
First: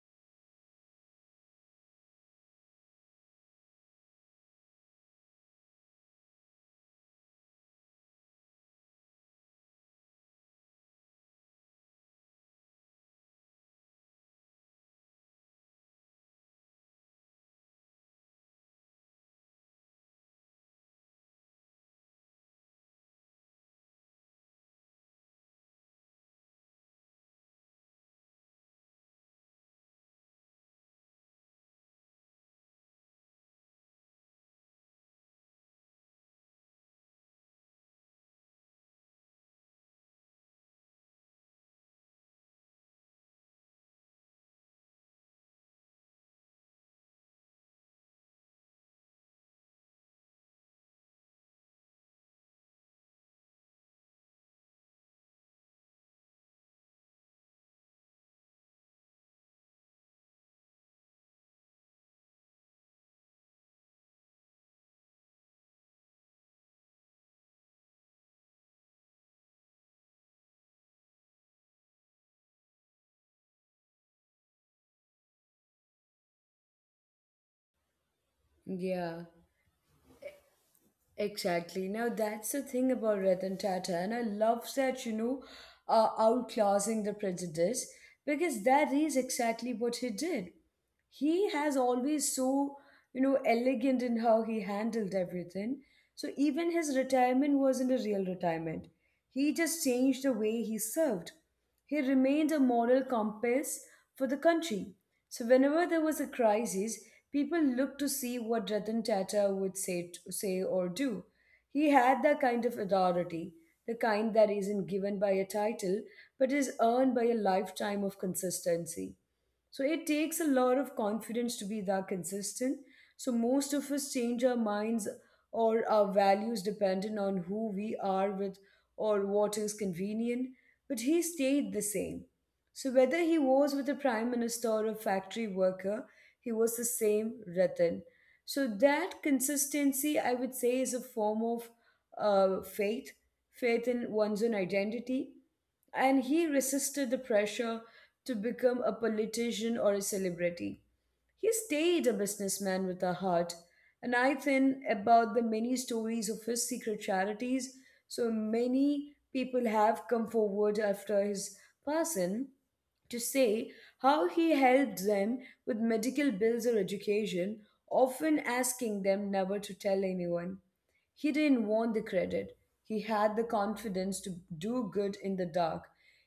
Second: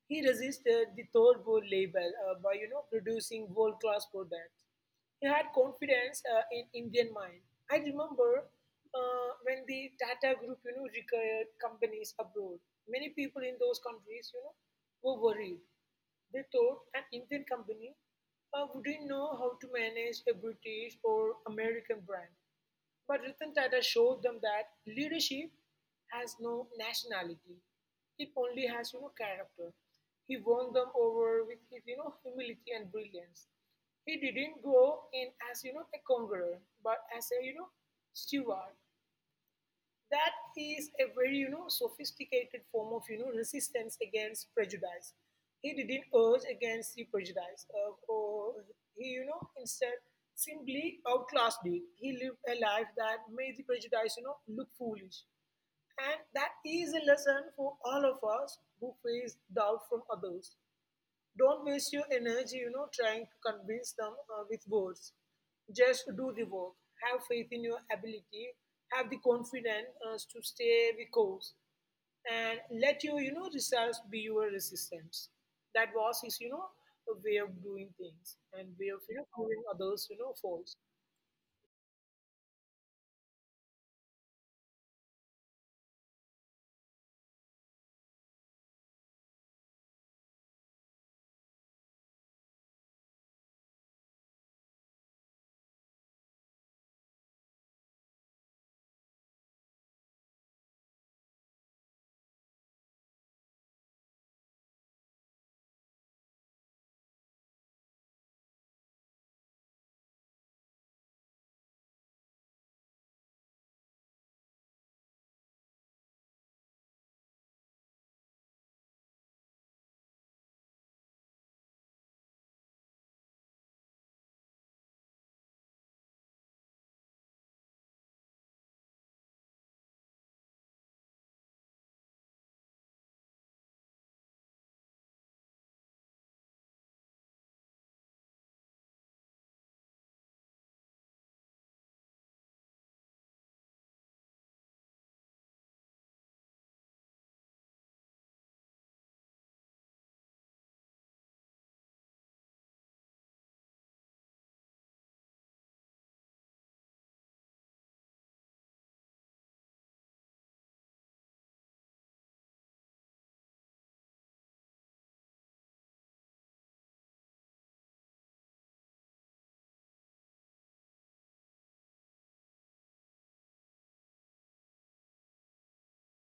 Speaker 2: He resisted the third world label by, producing world class products. He had confidence in Indian mind. I remember when the Tata Group, required companies abroad. Many people in those countries, were worried. They thought an Indian company wouldn't know how to manage a British or American brand. But Ratan Tata showed them that leadership has no nationality. It only has, character. He won them over with his, humility and brilliance. He didn't go in as, a conqueror, but as a, steward. That is a very, sophisticated form of, resistance against prejudice. He didn't urge against the prejudice, or he, instead simply outclassed it. He lived a life that made the prejudice, look foolish. And that is a lesson for all of us who face doubt from others. Don't waste your energy, trying to convince them with words. Just do the work. Have faith in your ability. Have the confidence to stay the course, and let your, results be your resistance. That was his, a way of doing things and way of,
Speaker 1: Yeah,
Speaker 2: proving others, false.
Speaker 1: exactly. Now that's the thing about Ratan Tata, and I love that, you know, outclassing the prejudice, because that is exactly what he did. He has always so, you know, elegant in how he handled everything. So even his retirement wasn't a real retirement. He just changed the way he served. He remained a moral compass for the country. So whenever there was a crisis, people looked to see what Ratan Tata would say or do. He had that kind of authority, the kind that isn't given by a title but is earned by a lifetime of consistency. So it takes a lot of confidence to be that consistent. So most of us change our minds or our values depending on who we are with or what is convenient, but he stayed the same. So whether he was with a prime minister or a factory worker, he was the same Ratan. So that consistency, I would say, is a form of faith, faith in one's own identity, and he resisted the pressure to become a politician or a celebrity. He stayed a businessman with a heart. And I think about the many stories of his secret charities. So many people have come forward after his passing to say how he helped them with medical bills or education, often asking them never to tell anyone. He didn't want the credit. He had the confidence to do good in the dark.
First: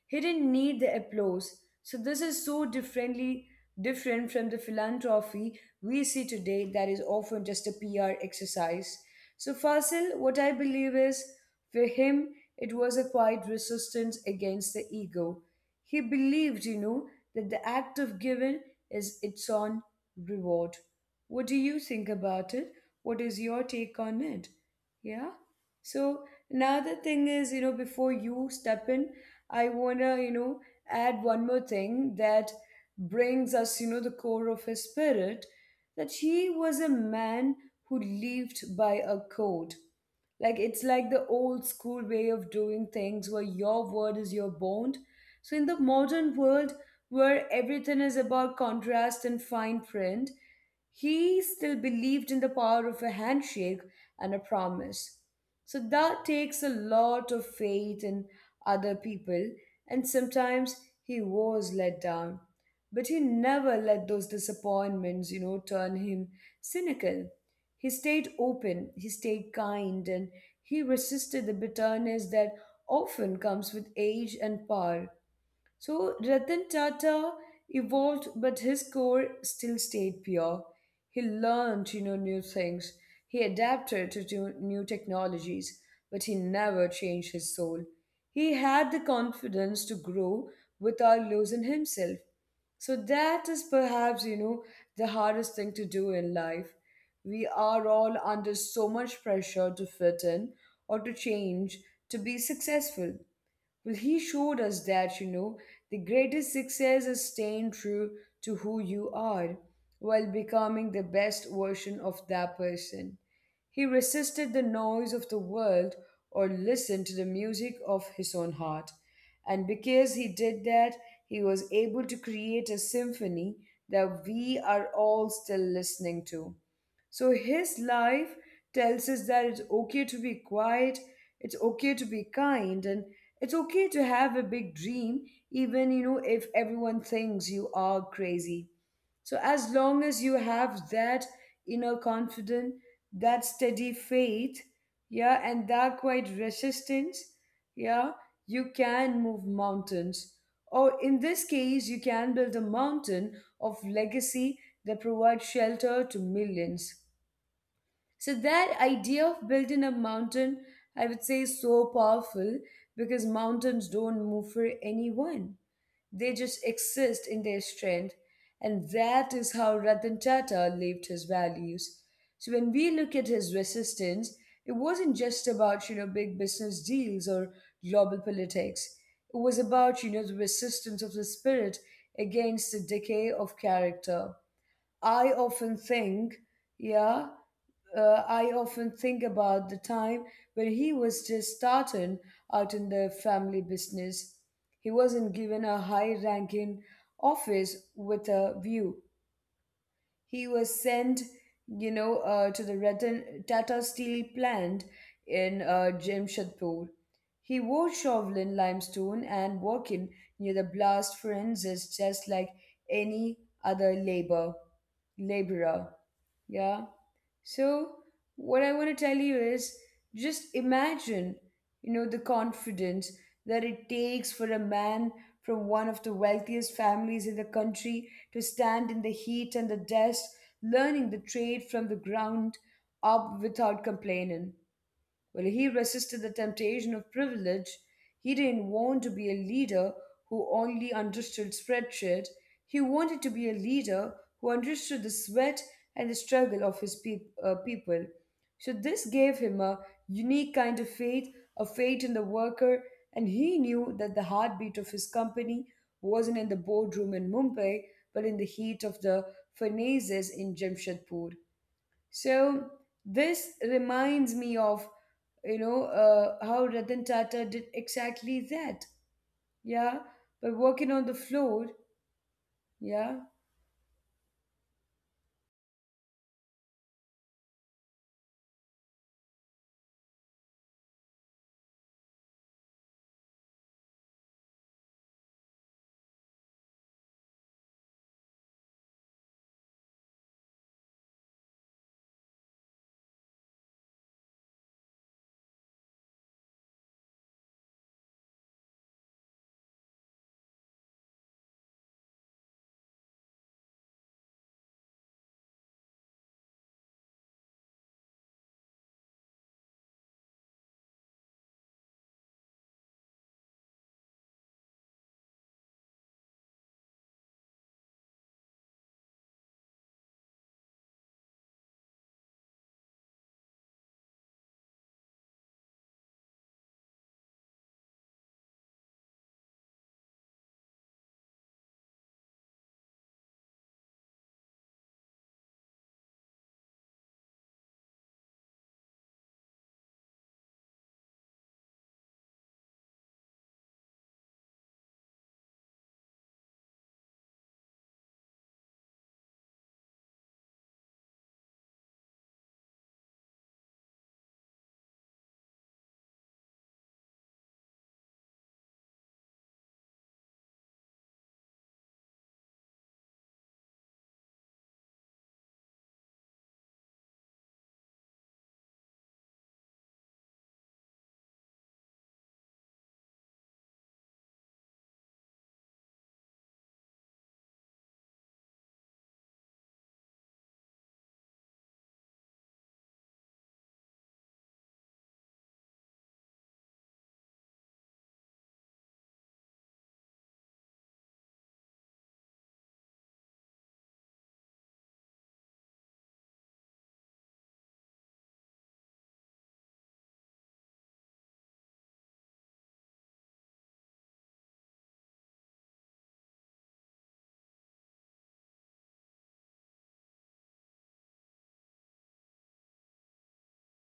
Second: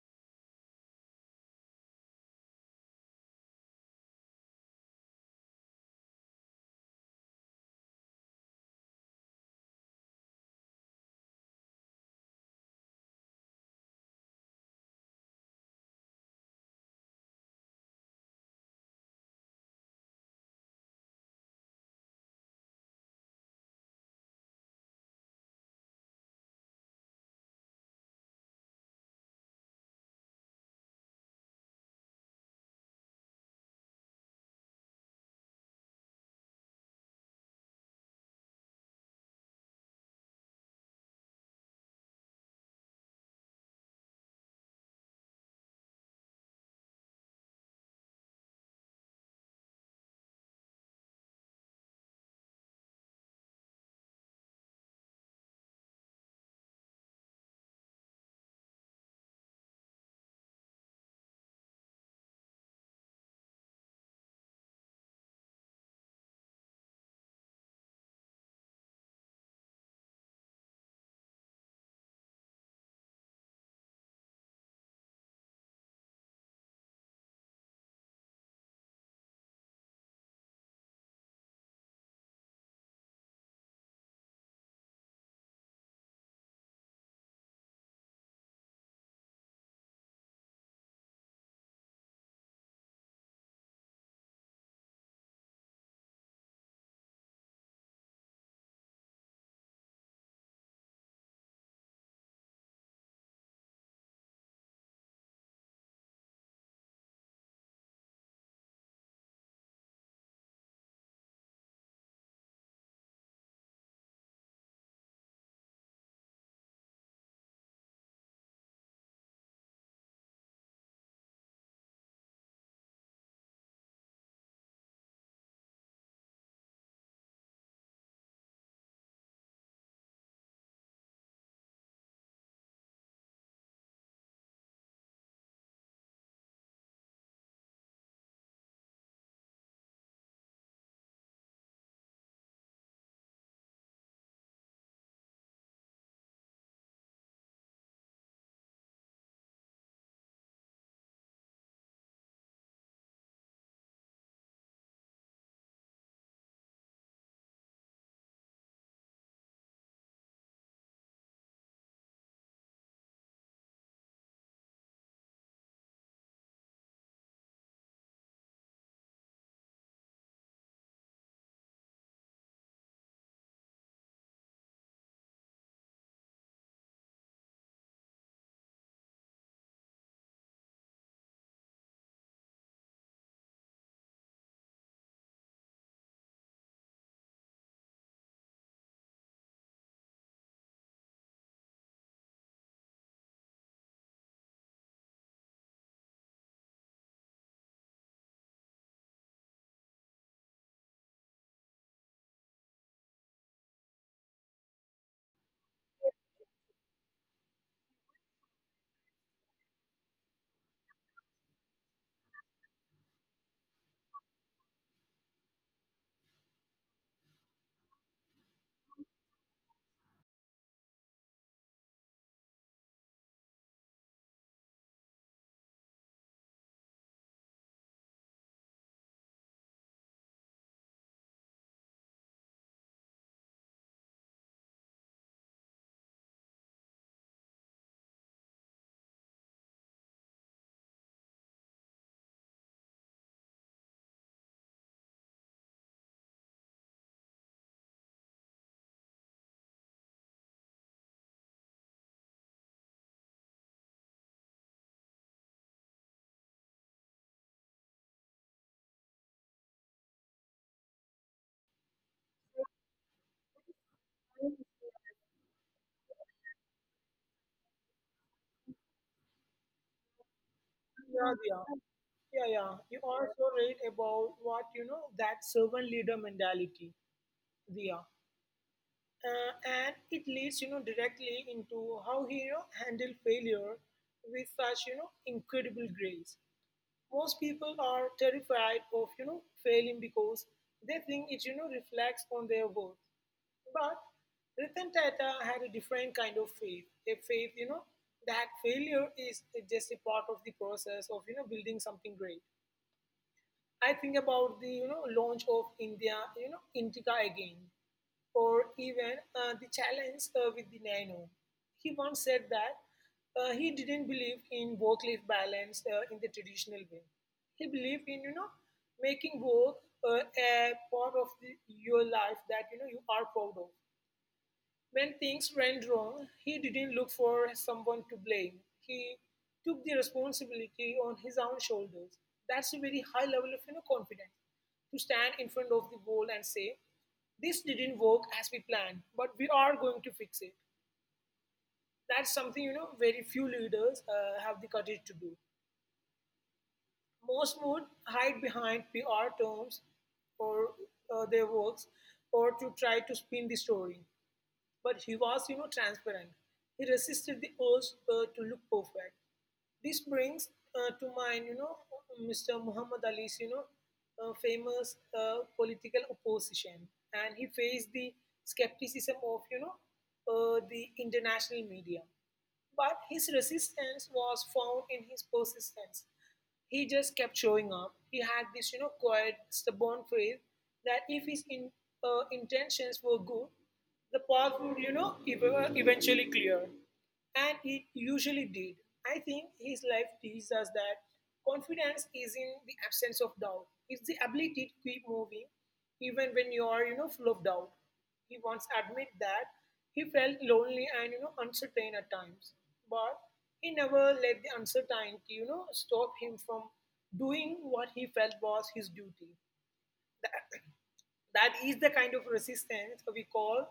Speaker 1: He didn't need the applause. So this is so different from the philanthropy we see today that is often just a PR exercise. So Fasil, what I believe is for him it was a quiet resistance against the ego. He believed, you know, that the act of giving is its own reward. What do you think about it? What is your take on it? Yeah. So now the thing is, you know, before you step in, I wanna, you know, add one more thing that brings us, you know, the core of his spirit, that he was a man who lived by a code. Like it's like the old school way of doing things where your word is your bond. So, in the modern world where everything is about contrast and fine print, he still believed in the power of a handshake and a promise. So, that takes a lot of faith in other people, and sometimes he was let down. But he never let those disappointments, you know, turn him cynical. He stayed open, he stayed kind, and he resisted the bitterness that often comes with age and power. So Ratan Tata evolved, but his core still stayed pure. He learned, you know, new things. He adapted to do new technologies, but he never changed his soul. He had the confidence to grow without losing himself. So that is perhaps, you know, the hardest thing to do in life. We are all under so much pressure to fit in or to change, to be successful. Well, he showed us that, you know, the greatest success is staying true to who you are while becoming the best version of that person. He resisted the noise of the world or listened to the music of his own heart. And because he did that, he was able to create a symphony that we are all still listening to. So his life tells us that it's okay to be quiet, it's okay to be kind, and it's okay to have a big dream, even, you know, if everyone thinks you are crazy. So as long as you have that inner confidence, that steady faith, yeah, and that quiet resistance, yeah, you can move mountains. Or in this case, you can build a mountain of legacy that provides shelter to millions. So that idea of building a mountain, I would say, is so powerful because mountains don't move for anyone. They just exist in their strength. And that is how Ratan Tata lived his values. So when we look at his resistance, it wasn't just about, you know, big business deals or global politics. It was about, you know, the resistance of the spirit against the decay of character. I often think, yeah, I often think about the time when he was just starting out in the family business. He wasn't given a high ranking office with a view. He was sent, to the Tata Steel plant in Jamshedpur. He wore Chauvelin limestone and working near the blast furnaces just like any other laborer. Yeah. So, what I want to tell you is just imagine, you know, the confidence that it takes for a man from one of the wealthiest families in the country to stand in the heat and the dust, learning the trade from the ground up without complaining. Well, he resisted the temptation of privilege. He didn't want to be a leader who only understood spreadsheet. He wanted to be a leader who understood the sweat and the struggle of his people. So this gave him a unique kind of faith, a faith in the worker, and he knew that the heartbeat of his company wasn't in the boardroom in Mumbai, but in the heat of the furnaces in Jamshedpur. So this reminds me of, how Ratan Tata did exactly that. Yeah, by working on the
Speaker 2: Yeah,
Speaker 1: floor.
Speaker 2: yeah. Yeah, yeah. You
Speaker 1: Yeah.
Speaker 2: also read about what, that servant leader mentality. Yeah. And it leads, directly into how he, handled failure with such, incredible grace. Most people are terrified of, failing, because they think it, reflects on their worth. But Ratan Tata had a different kind of faith, a faith, that failure is just a part of the process of, building something great. I think about the, launch of India, Indica again, or even the challenge with the Nano. He once said that he didn't believe in work-life balance in the traditional way. He believed in, making work a part of the, your life that, you are proud of. When things went wrong, he didn't look for someone to blame. He took the responsibility on his own shoulders. That's a very high level of, confidence to stand in front of the world and say, "This didn't work as we planned, but we are going to fix it." That's something, very few leaders have the courage to do. Most would hide behind PR terms or their works or to try to spin the story. But he was, transparent. He resisted the urge to look perfect. This brings to mind, Mr. Muhammad Ali's, famous political opposition, and he faced the skepticism of, the international media. But his resistance was found in his persistence. He just kept showing up. He had this, quiet, stubborn faith that if his intentions were good, the path would, eventually clear. And he usually did. I think his life teaches us that confidence is in the absence of doubt. It's the ability to keep moving even when you are, full of doubt. He once admit that he felt lonely and uncertain at times. But he never let the uncertainty, stop him from doing what he felt was his duty. The That is the kind of resistance we call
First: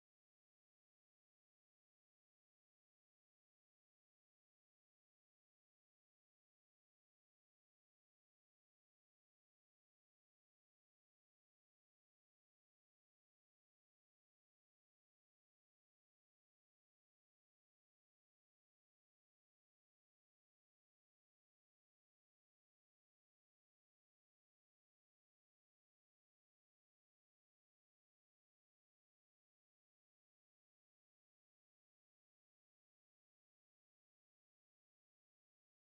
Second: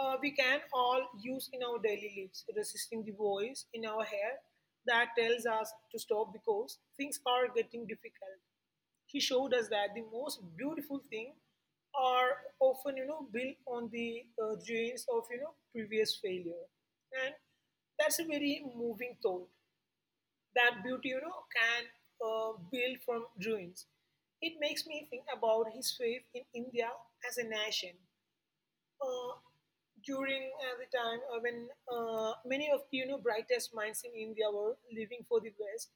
Speaker 2: we can all use in our daily lives, resisting the voice in our head that tells us to stop because things are getting difficult. He showed us that the most beautiful thing are often, built on the ruins of, previous failure. And that's a very moving thought that beauty can build from ruins. It makes me think about his faith in India as a nation uh, during the time when many of the brightest minds in India were leaving for the West,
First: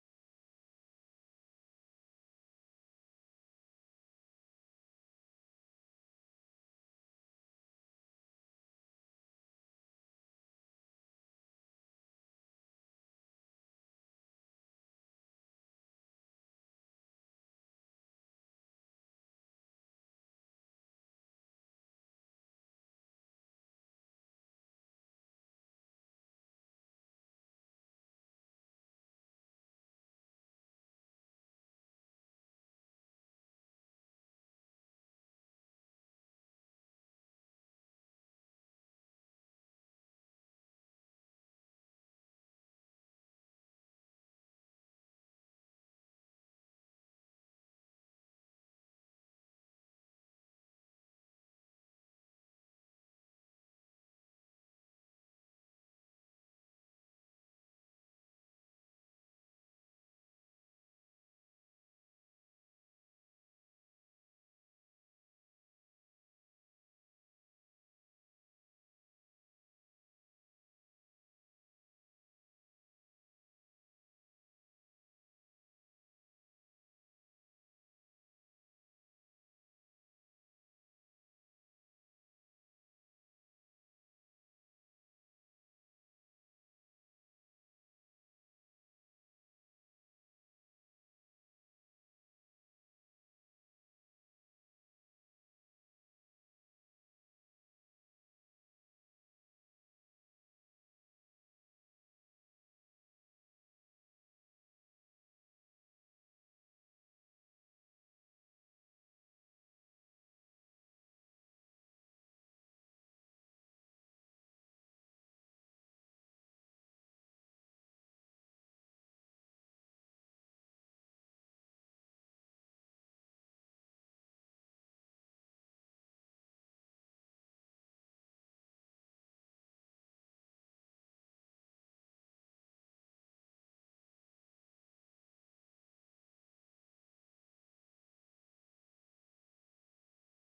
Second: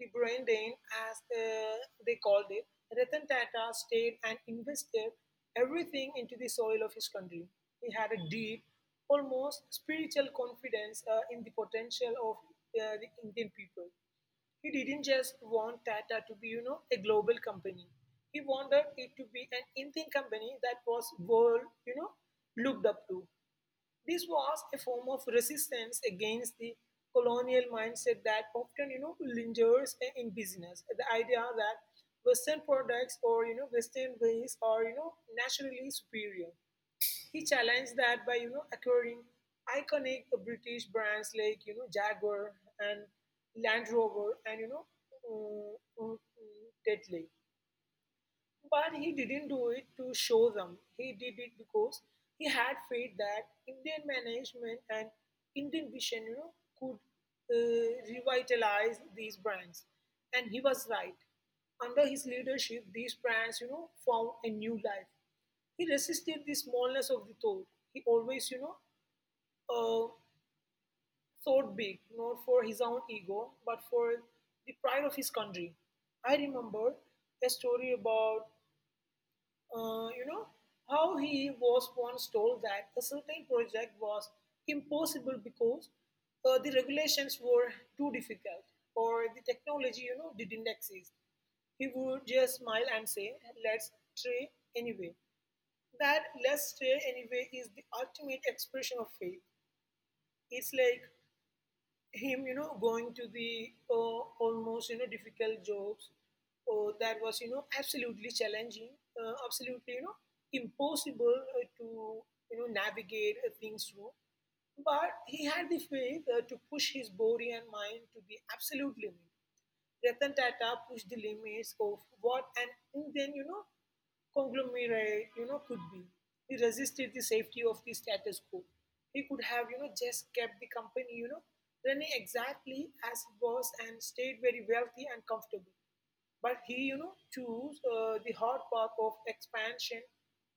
Speaker 2: the brain drain, as they called it. Ratan Tata stayed and invested everything into the soil of his country. He had a deep, almost spiritual confidence in the potential of the Indian people. He didn't just want Tata to be, a global company. He wanted it to be an Indian company that was world, looked up to. This was a form of resistance against the colonial mindset that often, lingers in business. The idea that Western products or Western ways are naturally superior. He challenged that by acquiring iconic British brands like Jaguar and Land Rover and um, um, um, Tetley. But he didn't do it to show them. He did it because he had faith that Indian management and Indian vision, could revitalize these brands. And he was right. Under his leadership, these brands, found a new life. He resisted the smallness of the thought. He always, uh, thought big, not for his own ego, but for the pride of his country. I remember a story about uh, you know, how he was once told that a certain project was impossible because the regulations were too difficult or the technology, didn't exist. He would just smile and say, let's try anyway. That let's try anyway is the ultimate expression of faith. It's like him, going to the almost, difficult jobs that was, absolutely challenging, absolutely, impossible to, navigate things through. But he had the faith to push his body and mind to the absolute limit. Ratan Tata pushed the limits of what an Indian, conglomerate, could be. He resisted the safety of the status quo. He could have, just kept the company, running exactly as it was and stayed very wealthy and comfortable. But he, chose the hard path of expansion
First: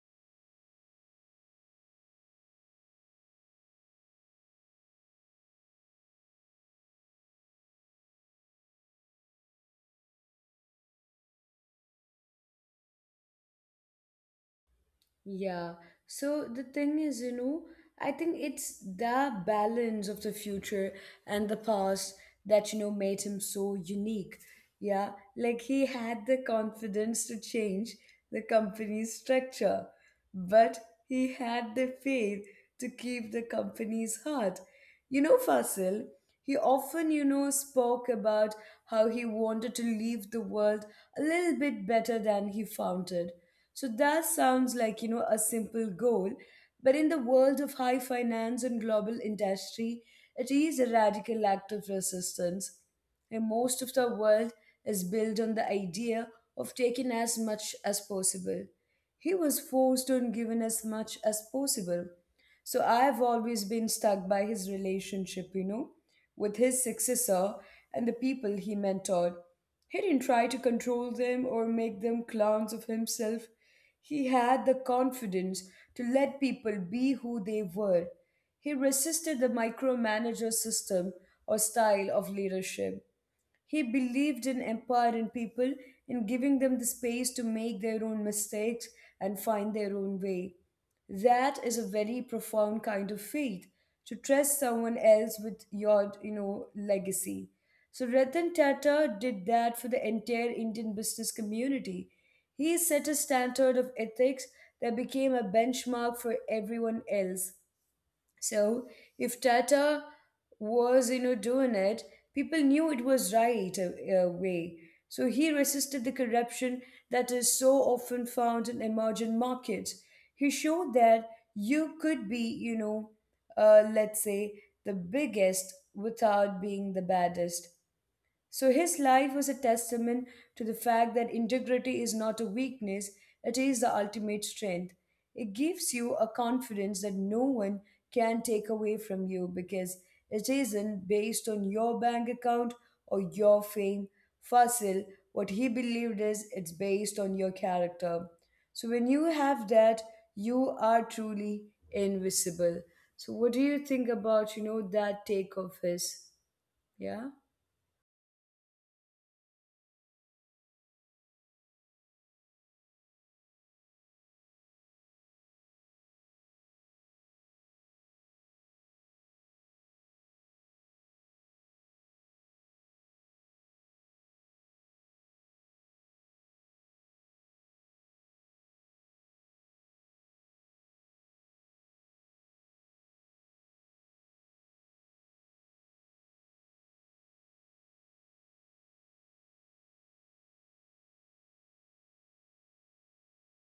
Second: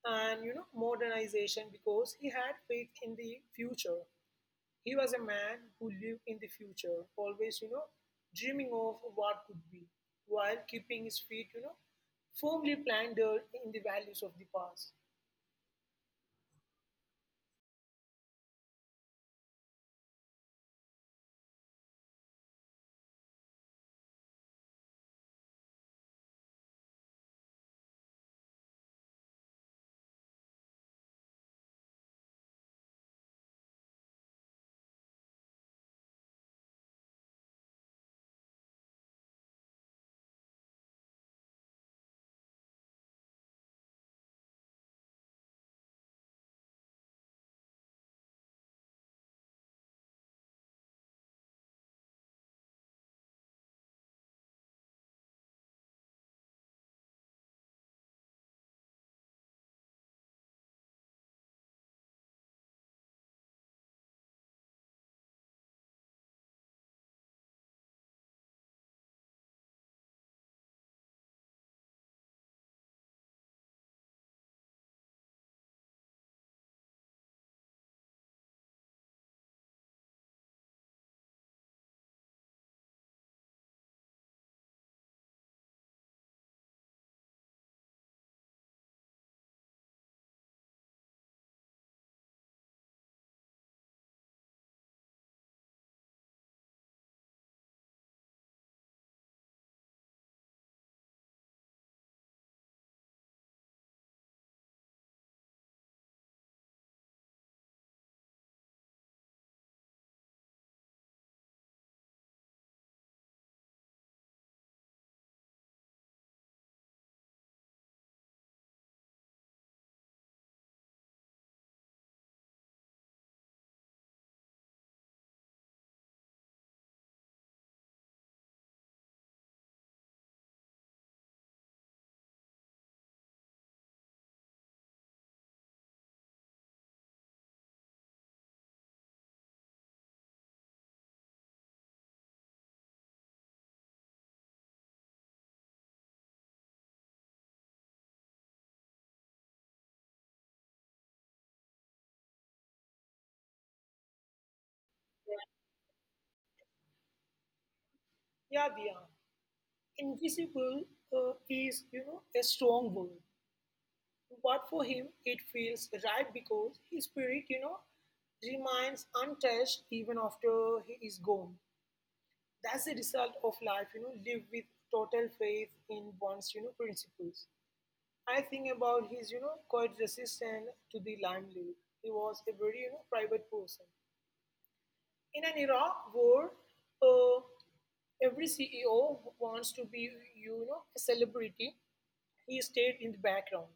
Speaker 2: and, modernization because he had faith in the future. He was a man who lived in the future, always, dreaming of what could be, while keeping his feet, firmly planted in the values of the past.
Speaker 1: Yeah. So the thing is, you know, I think it's the balance of the future and the past that, you know, made him so unique. Yeah. Like he had the confidence to change the company's structure, but he had the faith to keep the company's heart. You know, Fasil, he often, you know, spoke about how he wanted to leave the world a little bit better than he found it, so that sounds like, you know, a simple goal, but in the world of high finance and global industry, it is a radical act of resistance. And most of the world is built on the idea of taking as much as possible. He was forced on giving as much as possible. So I've always been stuck by his relationship, you know, with his successor and the people he mentored. He didn't try to control them or make them clowns of himself. He had the confidence to let people be who they were. He resisted the micromanager system or style of leadership. He believed in empowering people and giving them the space to make their own mistakes and find their own way. That is a very profound kind of faith to trust someone else with your, you know, legacy. So Ratan Tata did that for the entire Indian business community. He set a standard of ethics that became a benchmark for everyone else. So if Tata was, you know, doing it, people knew it was right a way. So he resisted the corruption that is so often found in emerging markets. He showed that you could be, let's say, the biggest without being the baddest. So his life was a testament to the fact that integrity is not a weakness, it is the ultimate strength. It gives you a confidence that no one can take away from you because it isn't based on your bank account or your fame. Fasil, what he believed is it's based on your character. So when you have that, you are truly invisible. So what do you think about, you know, that take of his? Yeah?
Speaker 2: Yeah, Diya. Invisible is, a strong word, but for him it feels right because his spirit, remains untouched even after he is gone. That's the result of life, live with total faith in one's, principles. I think about his, quite resistant to the limelight. He was a very, private person. In an era where uh, every CEO wants to be, a celebrity, he stayed in the background.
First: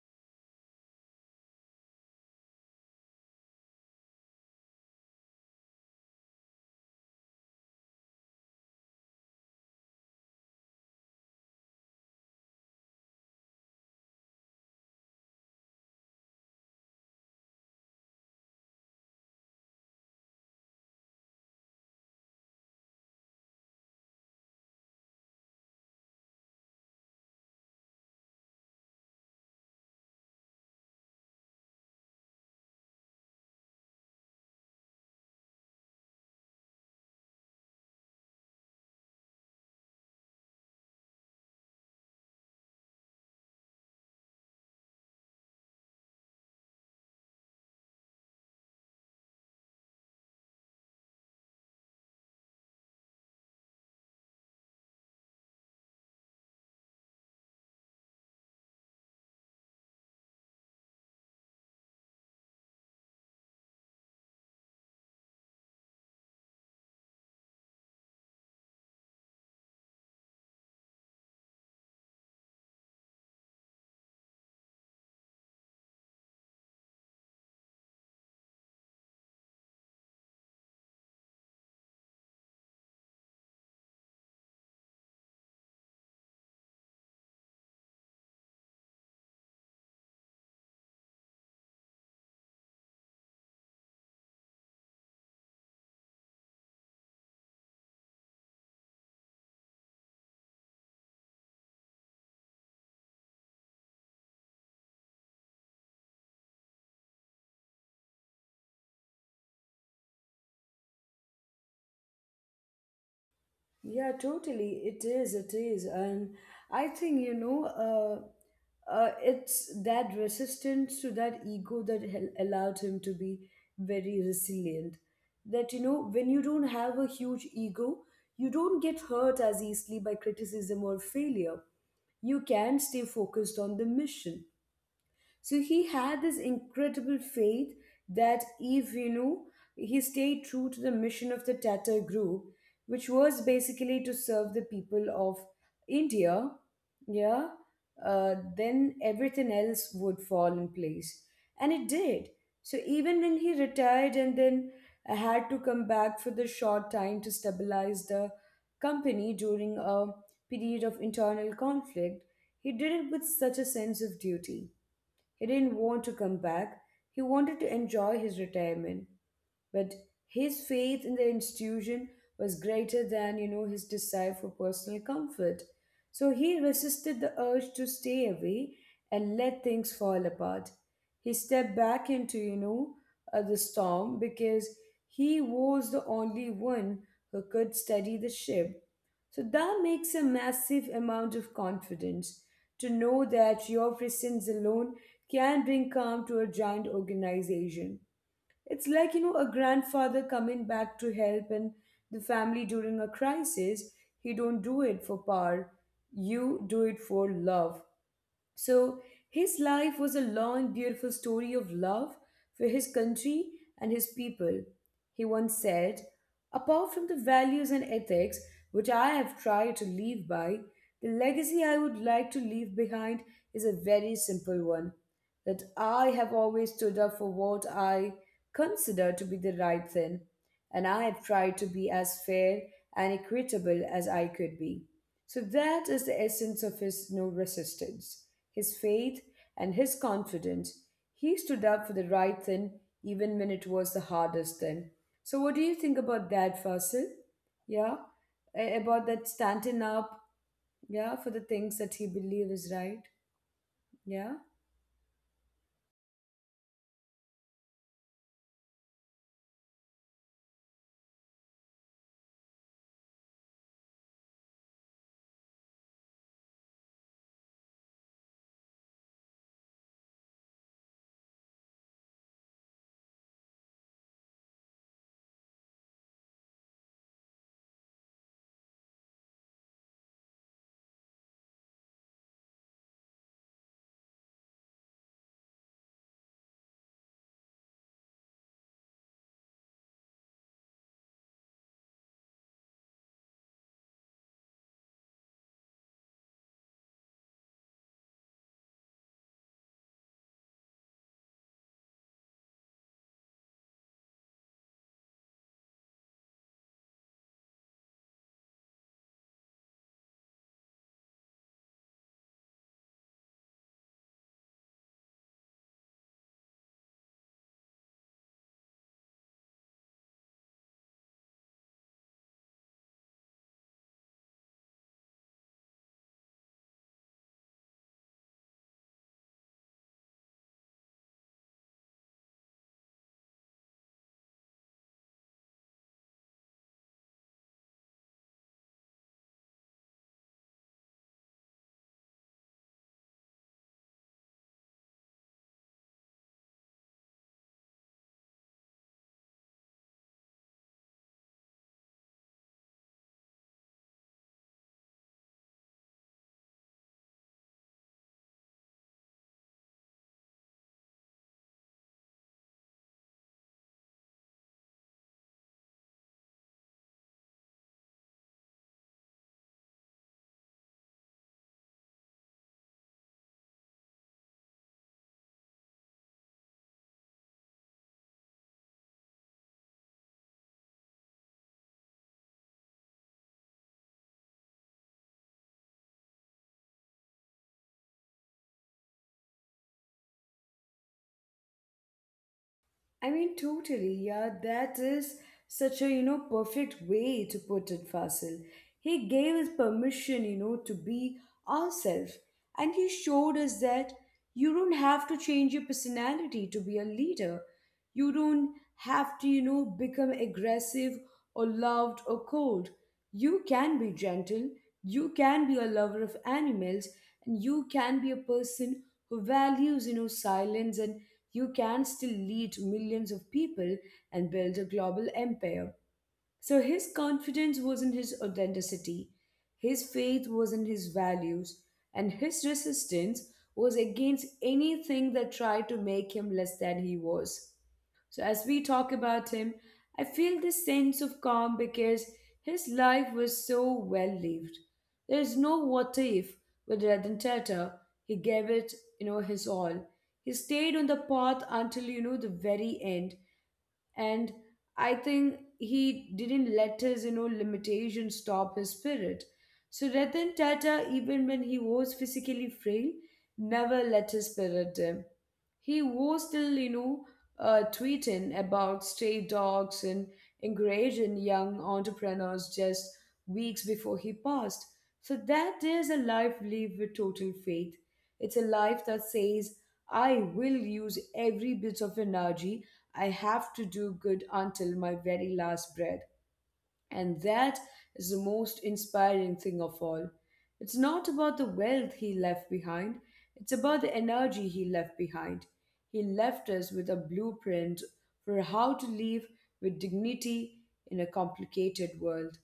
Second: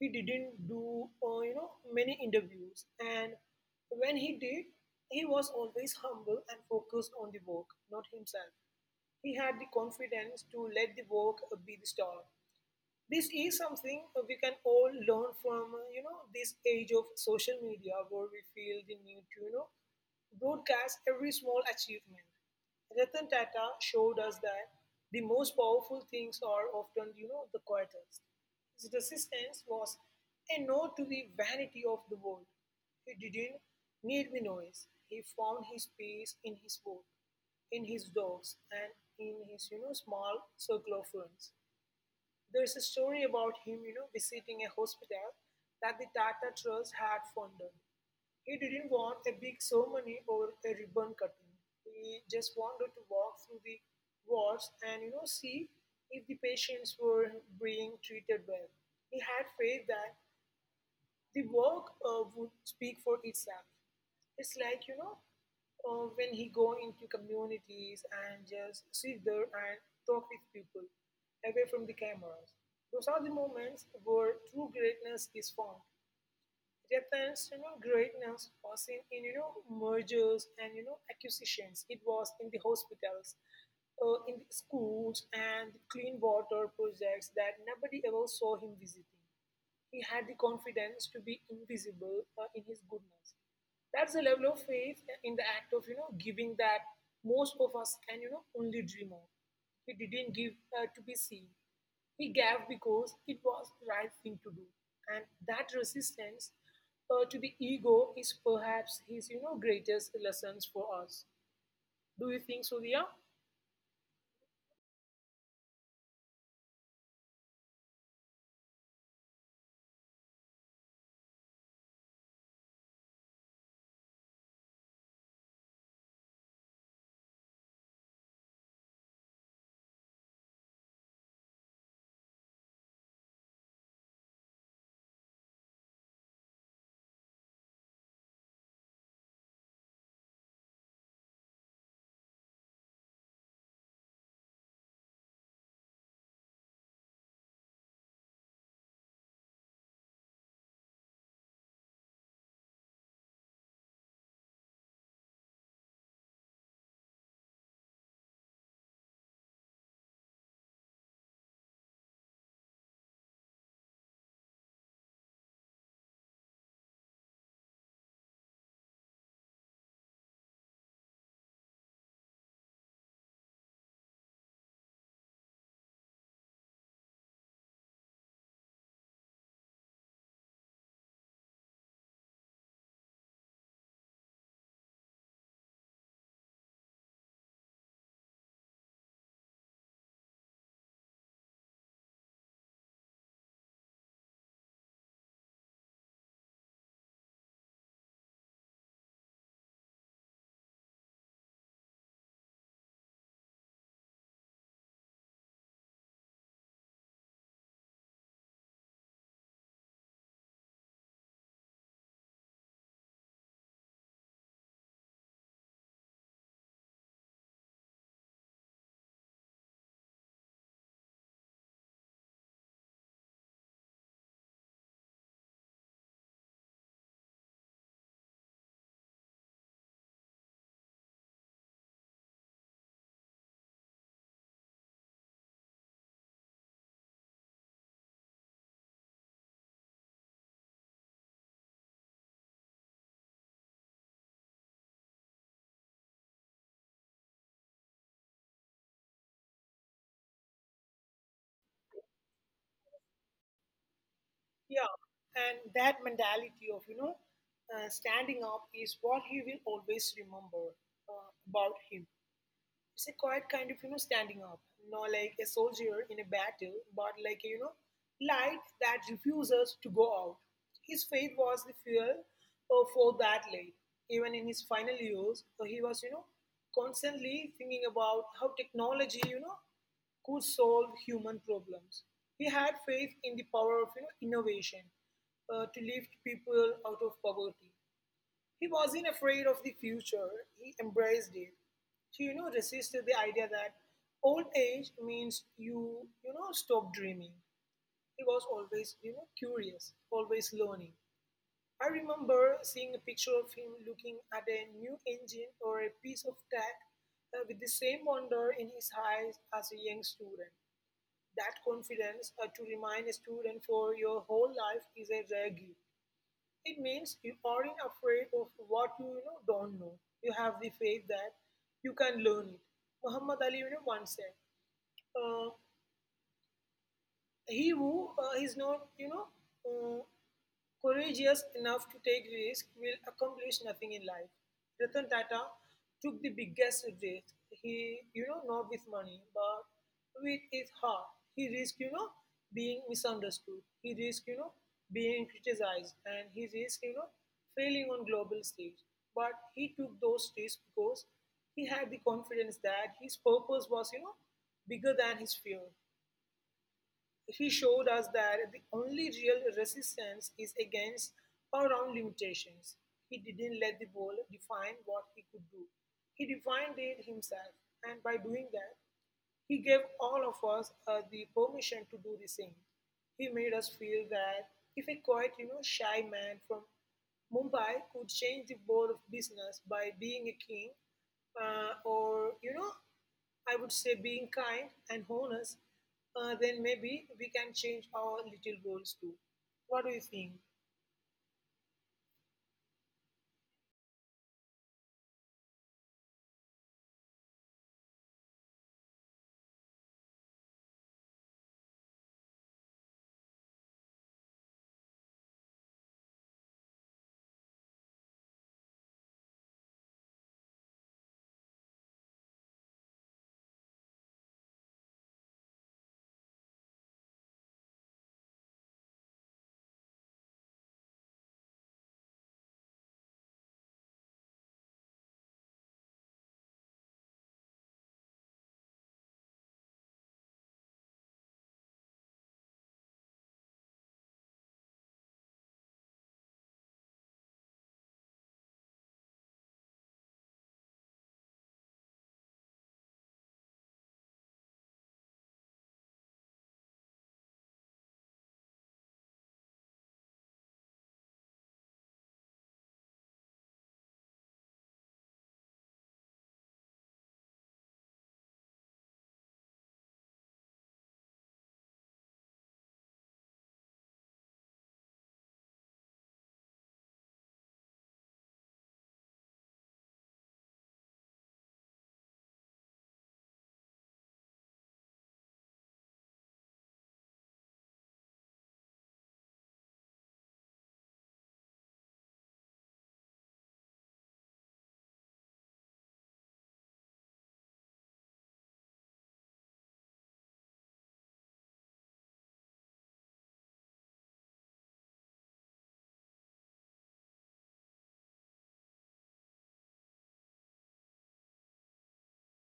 Speaker 2: He didn't do, many interviews. And when he did, he was always humble and focused on the work, not himself. He had the confidence to let the work be the star. This is something we can all learn from, this age of social media where we feel the need to, broadcast every small achievement. Ratan Tata showed us that the most powerful things are often, the quietest. His resistance was a no to the vanity of the world. He didn't need the noise. He found his peace in his work, in his dogs, and in his, small circle of friends. There's a story about him, visiting a hospital that the Tata Trust had funded. He didn't want a big ceremony or a ribbon cutting. He just wanted to walk through the wards and, see if the patients were being treated well. He had faith that the work would speak for itself. It's like, when he go into communities and just sit there and talk with people away from the cameras. Those are the moments where true greatness is found. Reference greatness was in mergers and acquisitions. It was in the hospitals in the schools and the clean water projects that nobody ever saw him visiting. He had the confidence to be invisible in his goodness. That's the level of faith in the act of, giving that most of us can, only dream of. He didn't give to be seen. He gave because it was the right thing to do. And that resistance to the ego is perhaps his, greatest lessons for us. Do you think so, Dia?
Speaker 1: Yeah, totally. It is. It is. And I think, it's that resistance to that ego that allowed him to be very resilient. That, you know, when you don't have a huge ego, you don't get hurt as easily by criticism or failure. You can stay focused on the mission. So he had this incredible faith that if you know he stayed true to the mission of the Tata group, which was basically to serve the people of India, yeah, then everything else would fall in place. And it did. So even when he retired and then had to come back for the short time to stabilize the company during a period of internal conflict, he did it with such a sense of duty. He didn't want to come back, he wanted to enjoy his retirement. But his faith in the institution was greater than, you know, his desire for personal comfort. So he resisted the urge to stay away and let things fall apart. He stepped back into, the storm because he was the only one who could steady the ship. So that makes a massive amount of confidence to know that your presence alone can bring calm to a giant organization. It's like, you know, a grandfather coming back to help and the family during a crisis. He don't do it for power. You do it for love. So his life was a long, beautiful story of love for his country and his people. He once said, "Apart from the values and ethics which I have tried to live by, the legacy I would like to leave behind is a very simple one, that I have always stood up for what I consider to be the right thing, and I have tried to be as fair and equitable as I could be." So that is the essence of his no resistance, his faith, and his confidence. He stood up for the right thing even when it was the hardest thing. So, what do you think about that, Fasil? Yeah, about that standing up, yeah, for the things that he believes is right. Yeah.
Speaker 2: Yeah, and that mentality of, standing up is what he will always remember about him. It's a quiet kind of standing up, not like a soldier in a battle, but like light that refuses to go out. His faith was the fuel for that light. Even in his final years, he was constantly thinking about how technology could solve human problems. He had faith in the power of innovation to lift people out of poverty. He wasn't afraid of the future, he embraced it. He, resisted the idea that old age means you, stop dreaming. He was always, curious, always learning. I remember seeing a picture of him looking at a new engine or a piece of tech with the same wonder in his eyes as a young student. That confidence to remain a student for your whole life is a rare gift. It means you aren't afraid of what you, don't know. You have the faith that you can learn it. Muhammad Ali, once said, uh, "He who is not, uh, courageous enough to take risk will accomplish nothing in life." Ratan Tata took the biggest risk. He, not with money, but with his heart. He risked, being misunderstood. He risked, being criticized, and he risked, failing on global stage. But he took those risks because he had the confidence that his purpose was, bigger than his fear. He showed us that the only real resistance is against our own limitations. He didn't let the ball define what he could do, he defined it himself, and by doing that, he gave all of us the permission to do the same. He made us feel that if a quiet, shy man from Mumbai could change the world of business by being a king, or, I would say, being kind and honest, then maybe we can change our little worlds too. What do you think?
Speaker 1: I mean, totally. Yeah, that is such a, you know, perfect way to put it, Fasil. He gave us permission, you know, to be ourselves. And he showed us that you don't have to change your personality to be a leader. You don't have to, you know, become aggressive or loved or cold. You can be gentle. You can be a lover of animals. And you can be a person who values, you know, silence, and you can still lead millions of people and build a global empire. So his confidence was in his authenticity, his faith was in his values, and his resistance was against anything that tried to make him less than he was. So, as we talk about him, I feel this sense of calm because his life was so well lived. There is no what if with Ratan Tata. He gave it, you know, his all. He stayed on the path until, you know, the very end. And I think he didn't let his, you know, limitations stop his spirit. So Ratan Tata, even when he was physically frail, never let his spirit dim. He was still, tweeting about stray dogs and encouraging young entrepreneurs just weeks before he passed. So that is a life lived with total faith. It's a life that says, I will use every bit of energy I have to do good until my very last breath. And that is the most inspiring thing of all. It's not about the wealth he left behind, it's about the energy he left behind. He left us with a blueprint for how to live with dignity in a complicated world.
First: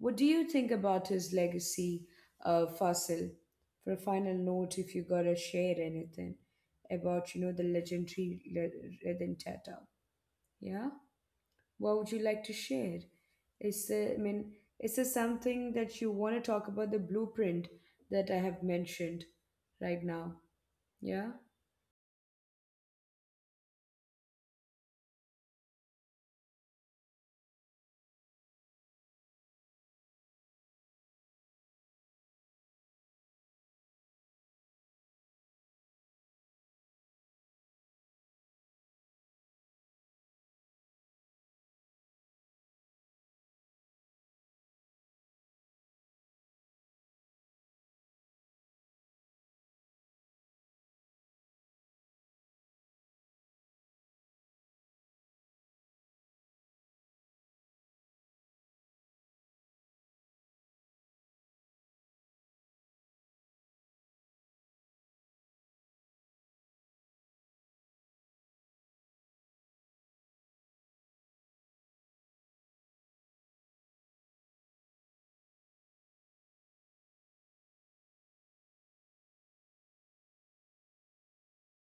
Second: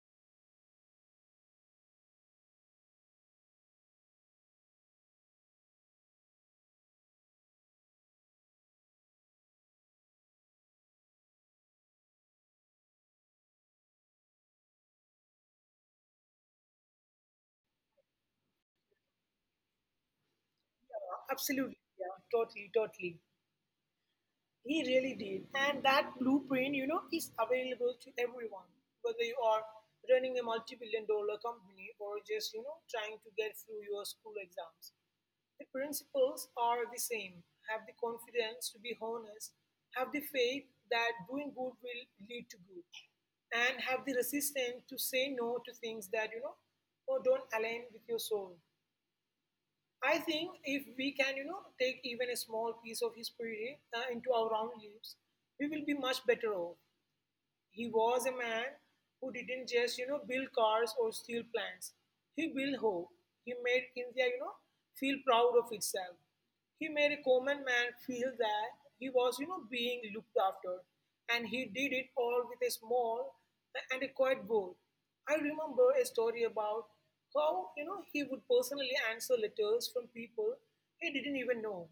Speaker 1: What do you think about his legacy, Fasil? For a final note, if you gotta share anything about, you know, the legendary Redentata, yeah? What would you like to share? Is there, I mean, is there something that you want to talk about the blueprint that I have mentioned right now? Yeah.
Speaker 2: Absolutely, yeah, totally, totally. He really did. And that blueprint, is available to everyone, whether you are running a multi-billion dollar company or just, trying to get through your school exams. The principles are the same. Have the confidence to be honest, have the faith that doing good will lead to good, and have the resistance to say no to things that, or don't align with your soul. I think if we can, take even a small piece of history into our own lives, we will be much better off. He was a man who didn't just, build cars or steel plants. He built hope. He made India, feel proud of itself. He made a common man feel that he was, being looked after. And he did it all with a small and a quiet goal. I remember a story about how, he would personally answer letters from people he didn't even know.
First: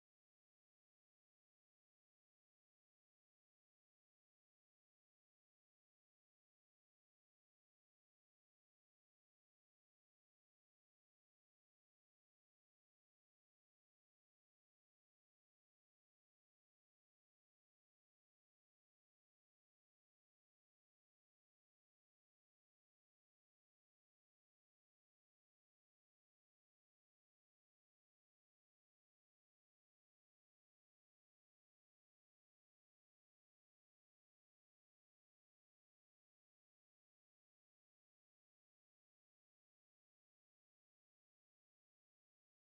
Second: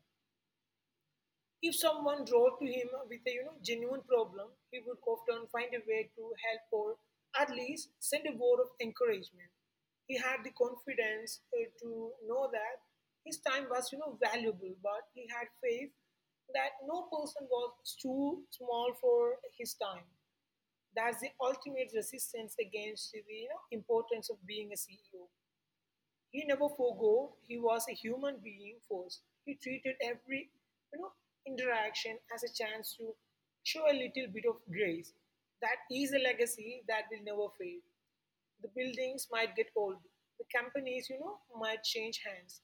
Speaker 2: If someone wrote to him with a genuine problem, he would often find a way to help or at least send a word of encouragement. He had the confidence to know that his time was valuable, but he had faith that no person was too small for his time. That's the ultimate resistance against the importance of being a CEO. He never forego. He was a human being first. He treated every you know interaction as a chance to show a little bit of grace. That is a legacy that will never fade. The buildings might get old, the companies, might change hands.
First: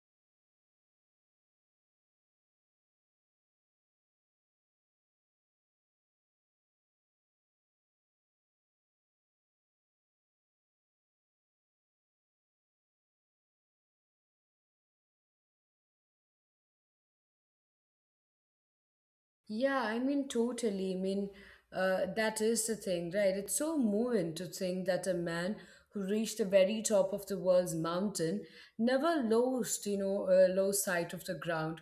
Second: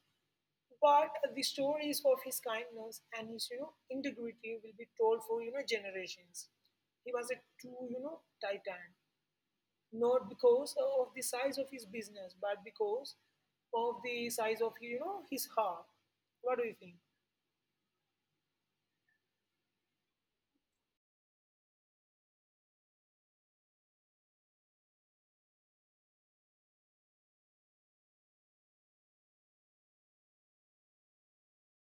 Speaker 2: But the stories of his kindness and his, integrity will be told for, generations. He was a true, titan not because of the size of his business, but because of the size of his heart. What do you think?
Speaker 1: Yeah, I mean, totally. I mean, that is the thing, right? It's so moving to think that a man who reached the very top of the world's mountain never lost sight of the ground.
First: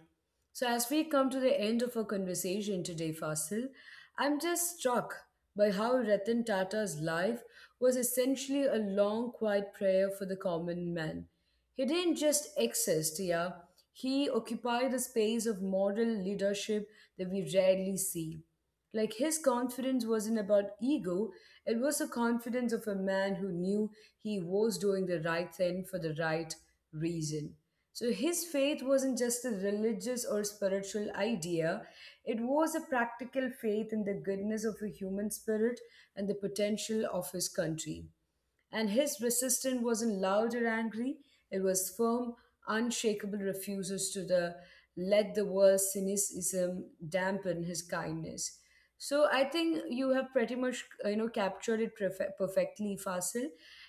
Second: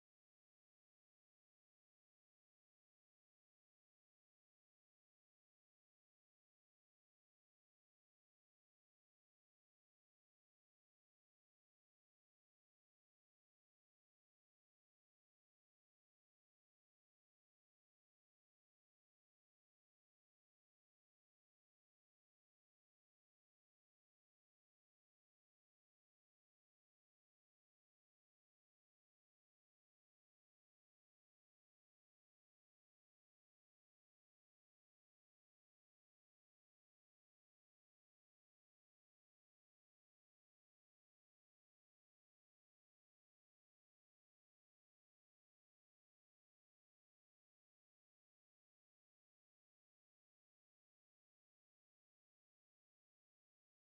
Speaker 1: So, as we come to the end of our conversation today, Fasil, I'm just struck by how Ratan Tata's life was essentially a long, quiet prayer for the common man. He didn't just exist, yeah. He occupied a space of moral leadership that we rarely see. Like his confidence wasn't about ego, it was the confidence of a man who knew he was doing the right thing for the right reason. So his faith wasn't just a religious or spiritual idea, it was a practical faith in the goodness of a human spirit and the potential of his country, and his resistance wasn't loud or angry. It was firm, unshakable refusals to the let the world's cynicism dampen his kindness. So I think you have pretty much you know, captured it perfectly, Fasil.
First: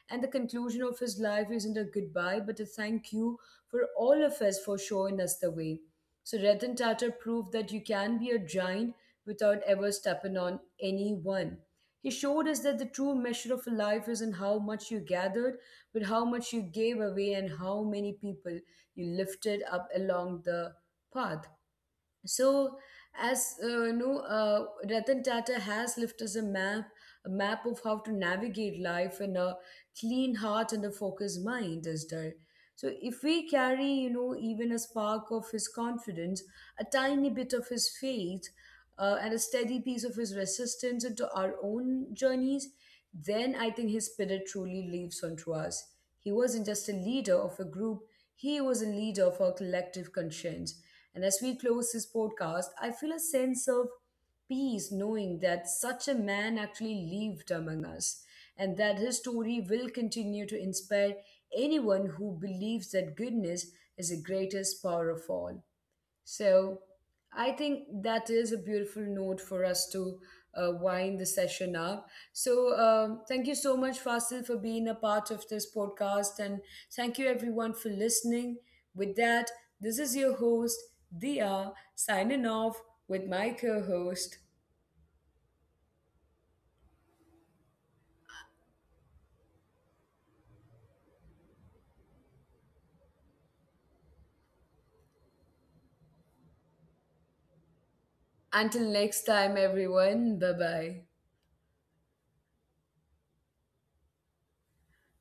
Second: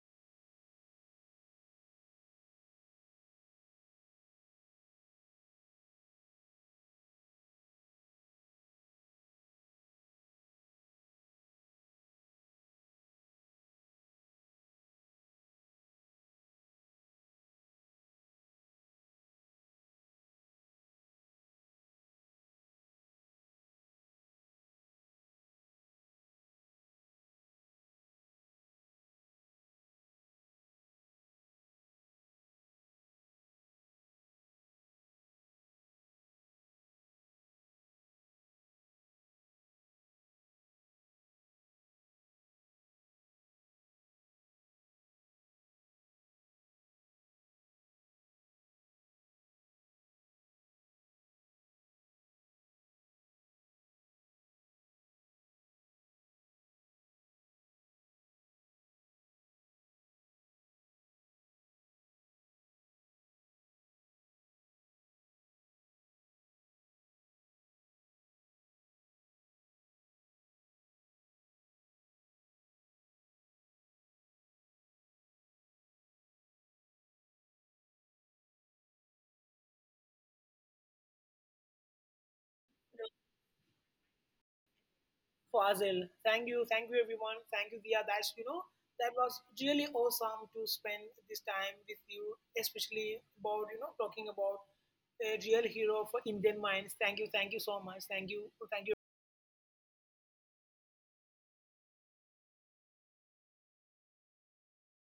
Speaker 1: And the conclusion of his life isn't a goodbye, but a thank you for all of us for showing us the way. So Ratan Tata proved that you can be a giant without ever stepping on anyone. He showed us that the true measure of a life isn't how much you gathered, but how much you gave away and how many people you lifted up along the path. So, as you know, Ratan Tata has left us a map of how to navigate life in a clean heart and a focused mind, is there? So, if we carry, you know, even a spark of his confidence, a tiny bit of his faith, and a steady piece of his resistance into our own journeys, then I think his spirit truly lives on to us. He wasn't just a leader of a group, he was a leader of our collective conscience. And as we close this podcast, I feel a sense of peace knowing that such a man actually lived among us, and that his story will continue to inspire anyone who believes that goodness is the greatest power of all. So I think that is a beautiful note for us to wind the session up. So thank you so much, Fasil, for being a part of this podcast. And thank you, everyone, for listening. With that, this is your host, Dia, signing off
Speaker 2: No,
Speaker 1: with my co host.
Speaker 2: Fazil, thank you everyone, thank you Dia. That's you know That was really awesome to spend this time with you, especially about talking about a real hero for Indian minds. Thank you so much,
Speaker 1: Until
Speaker 2: thank you
Speaker 1: next time, everyone. Bye bye.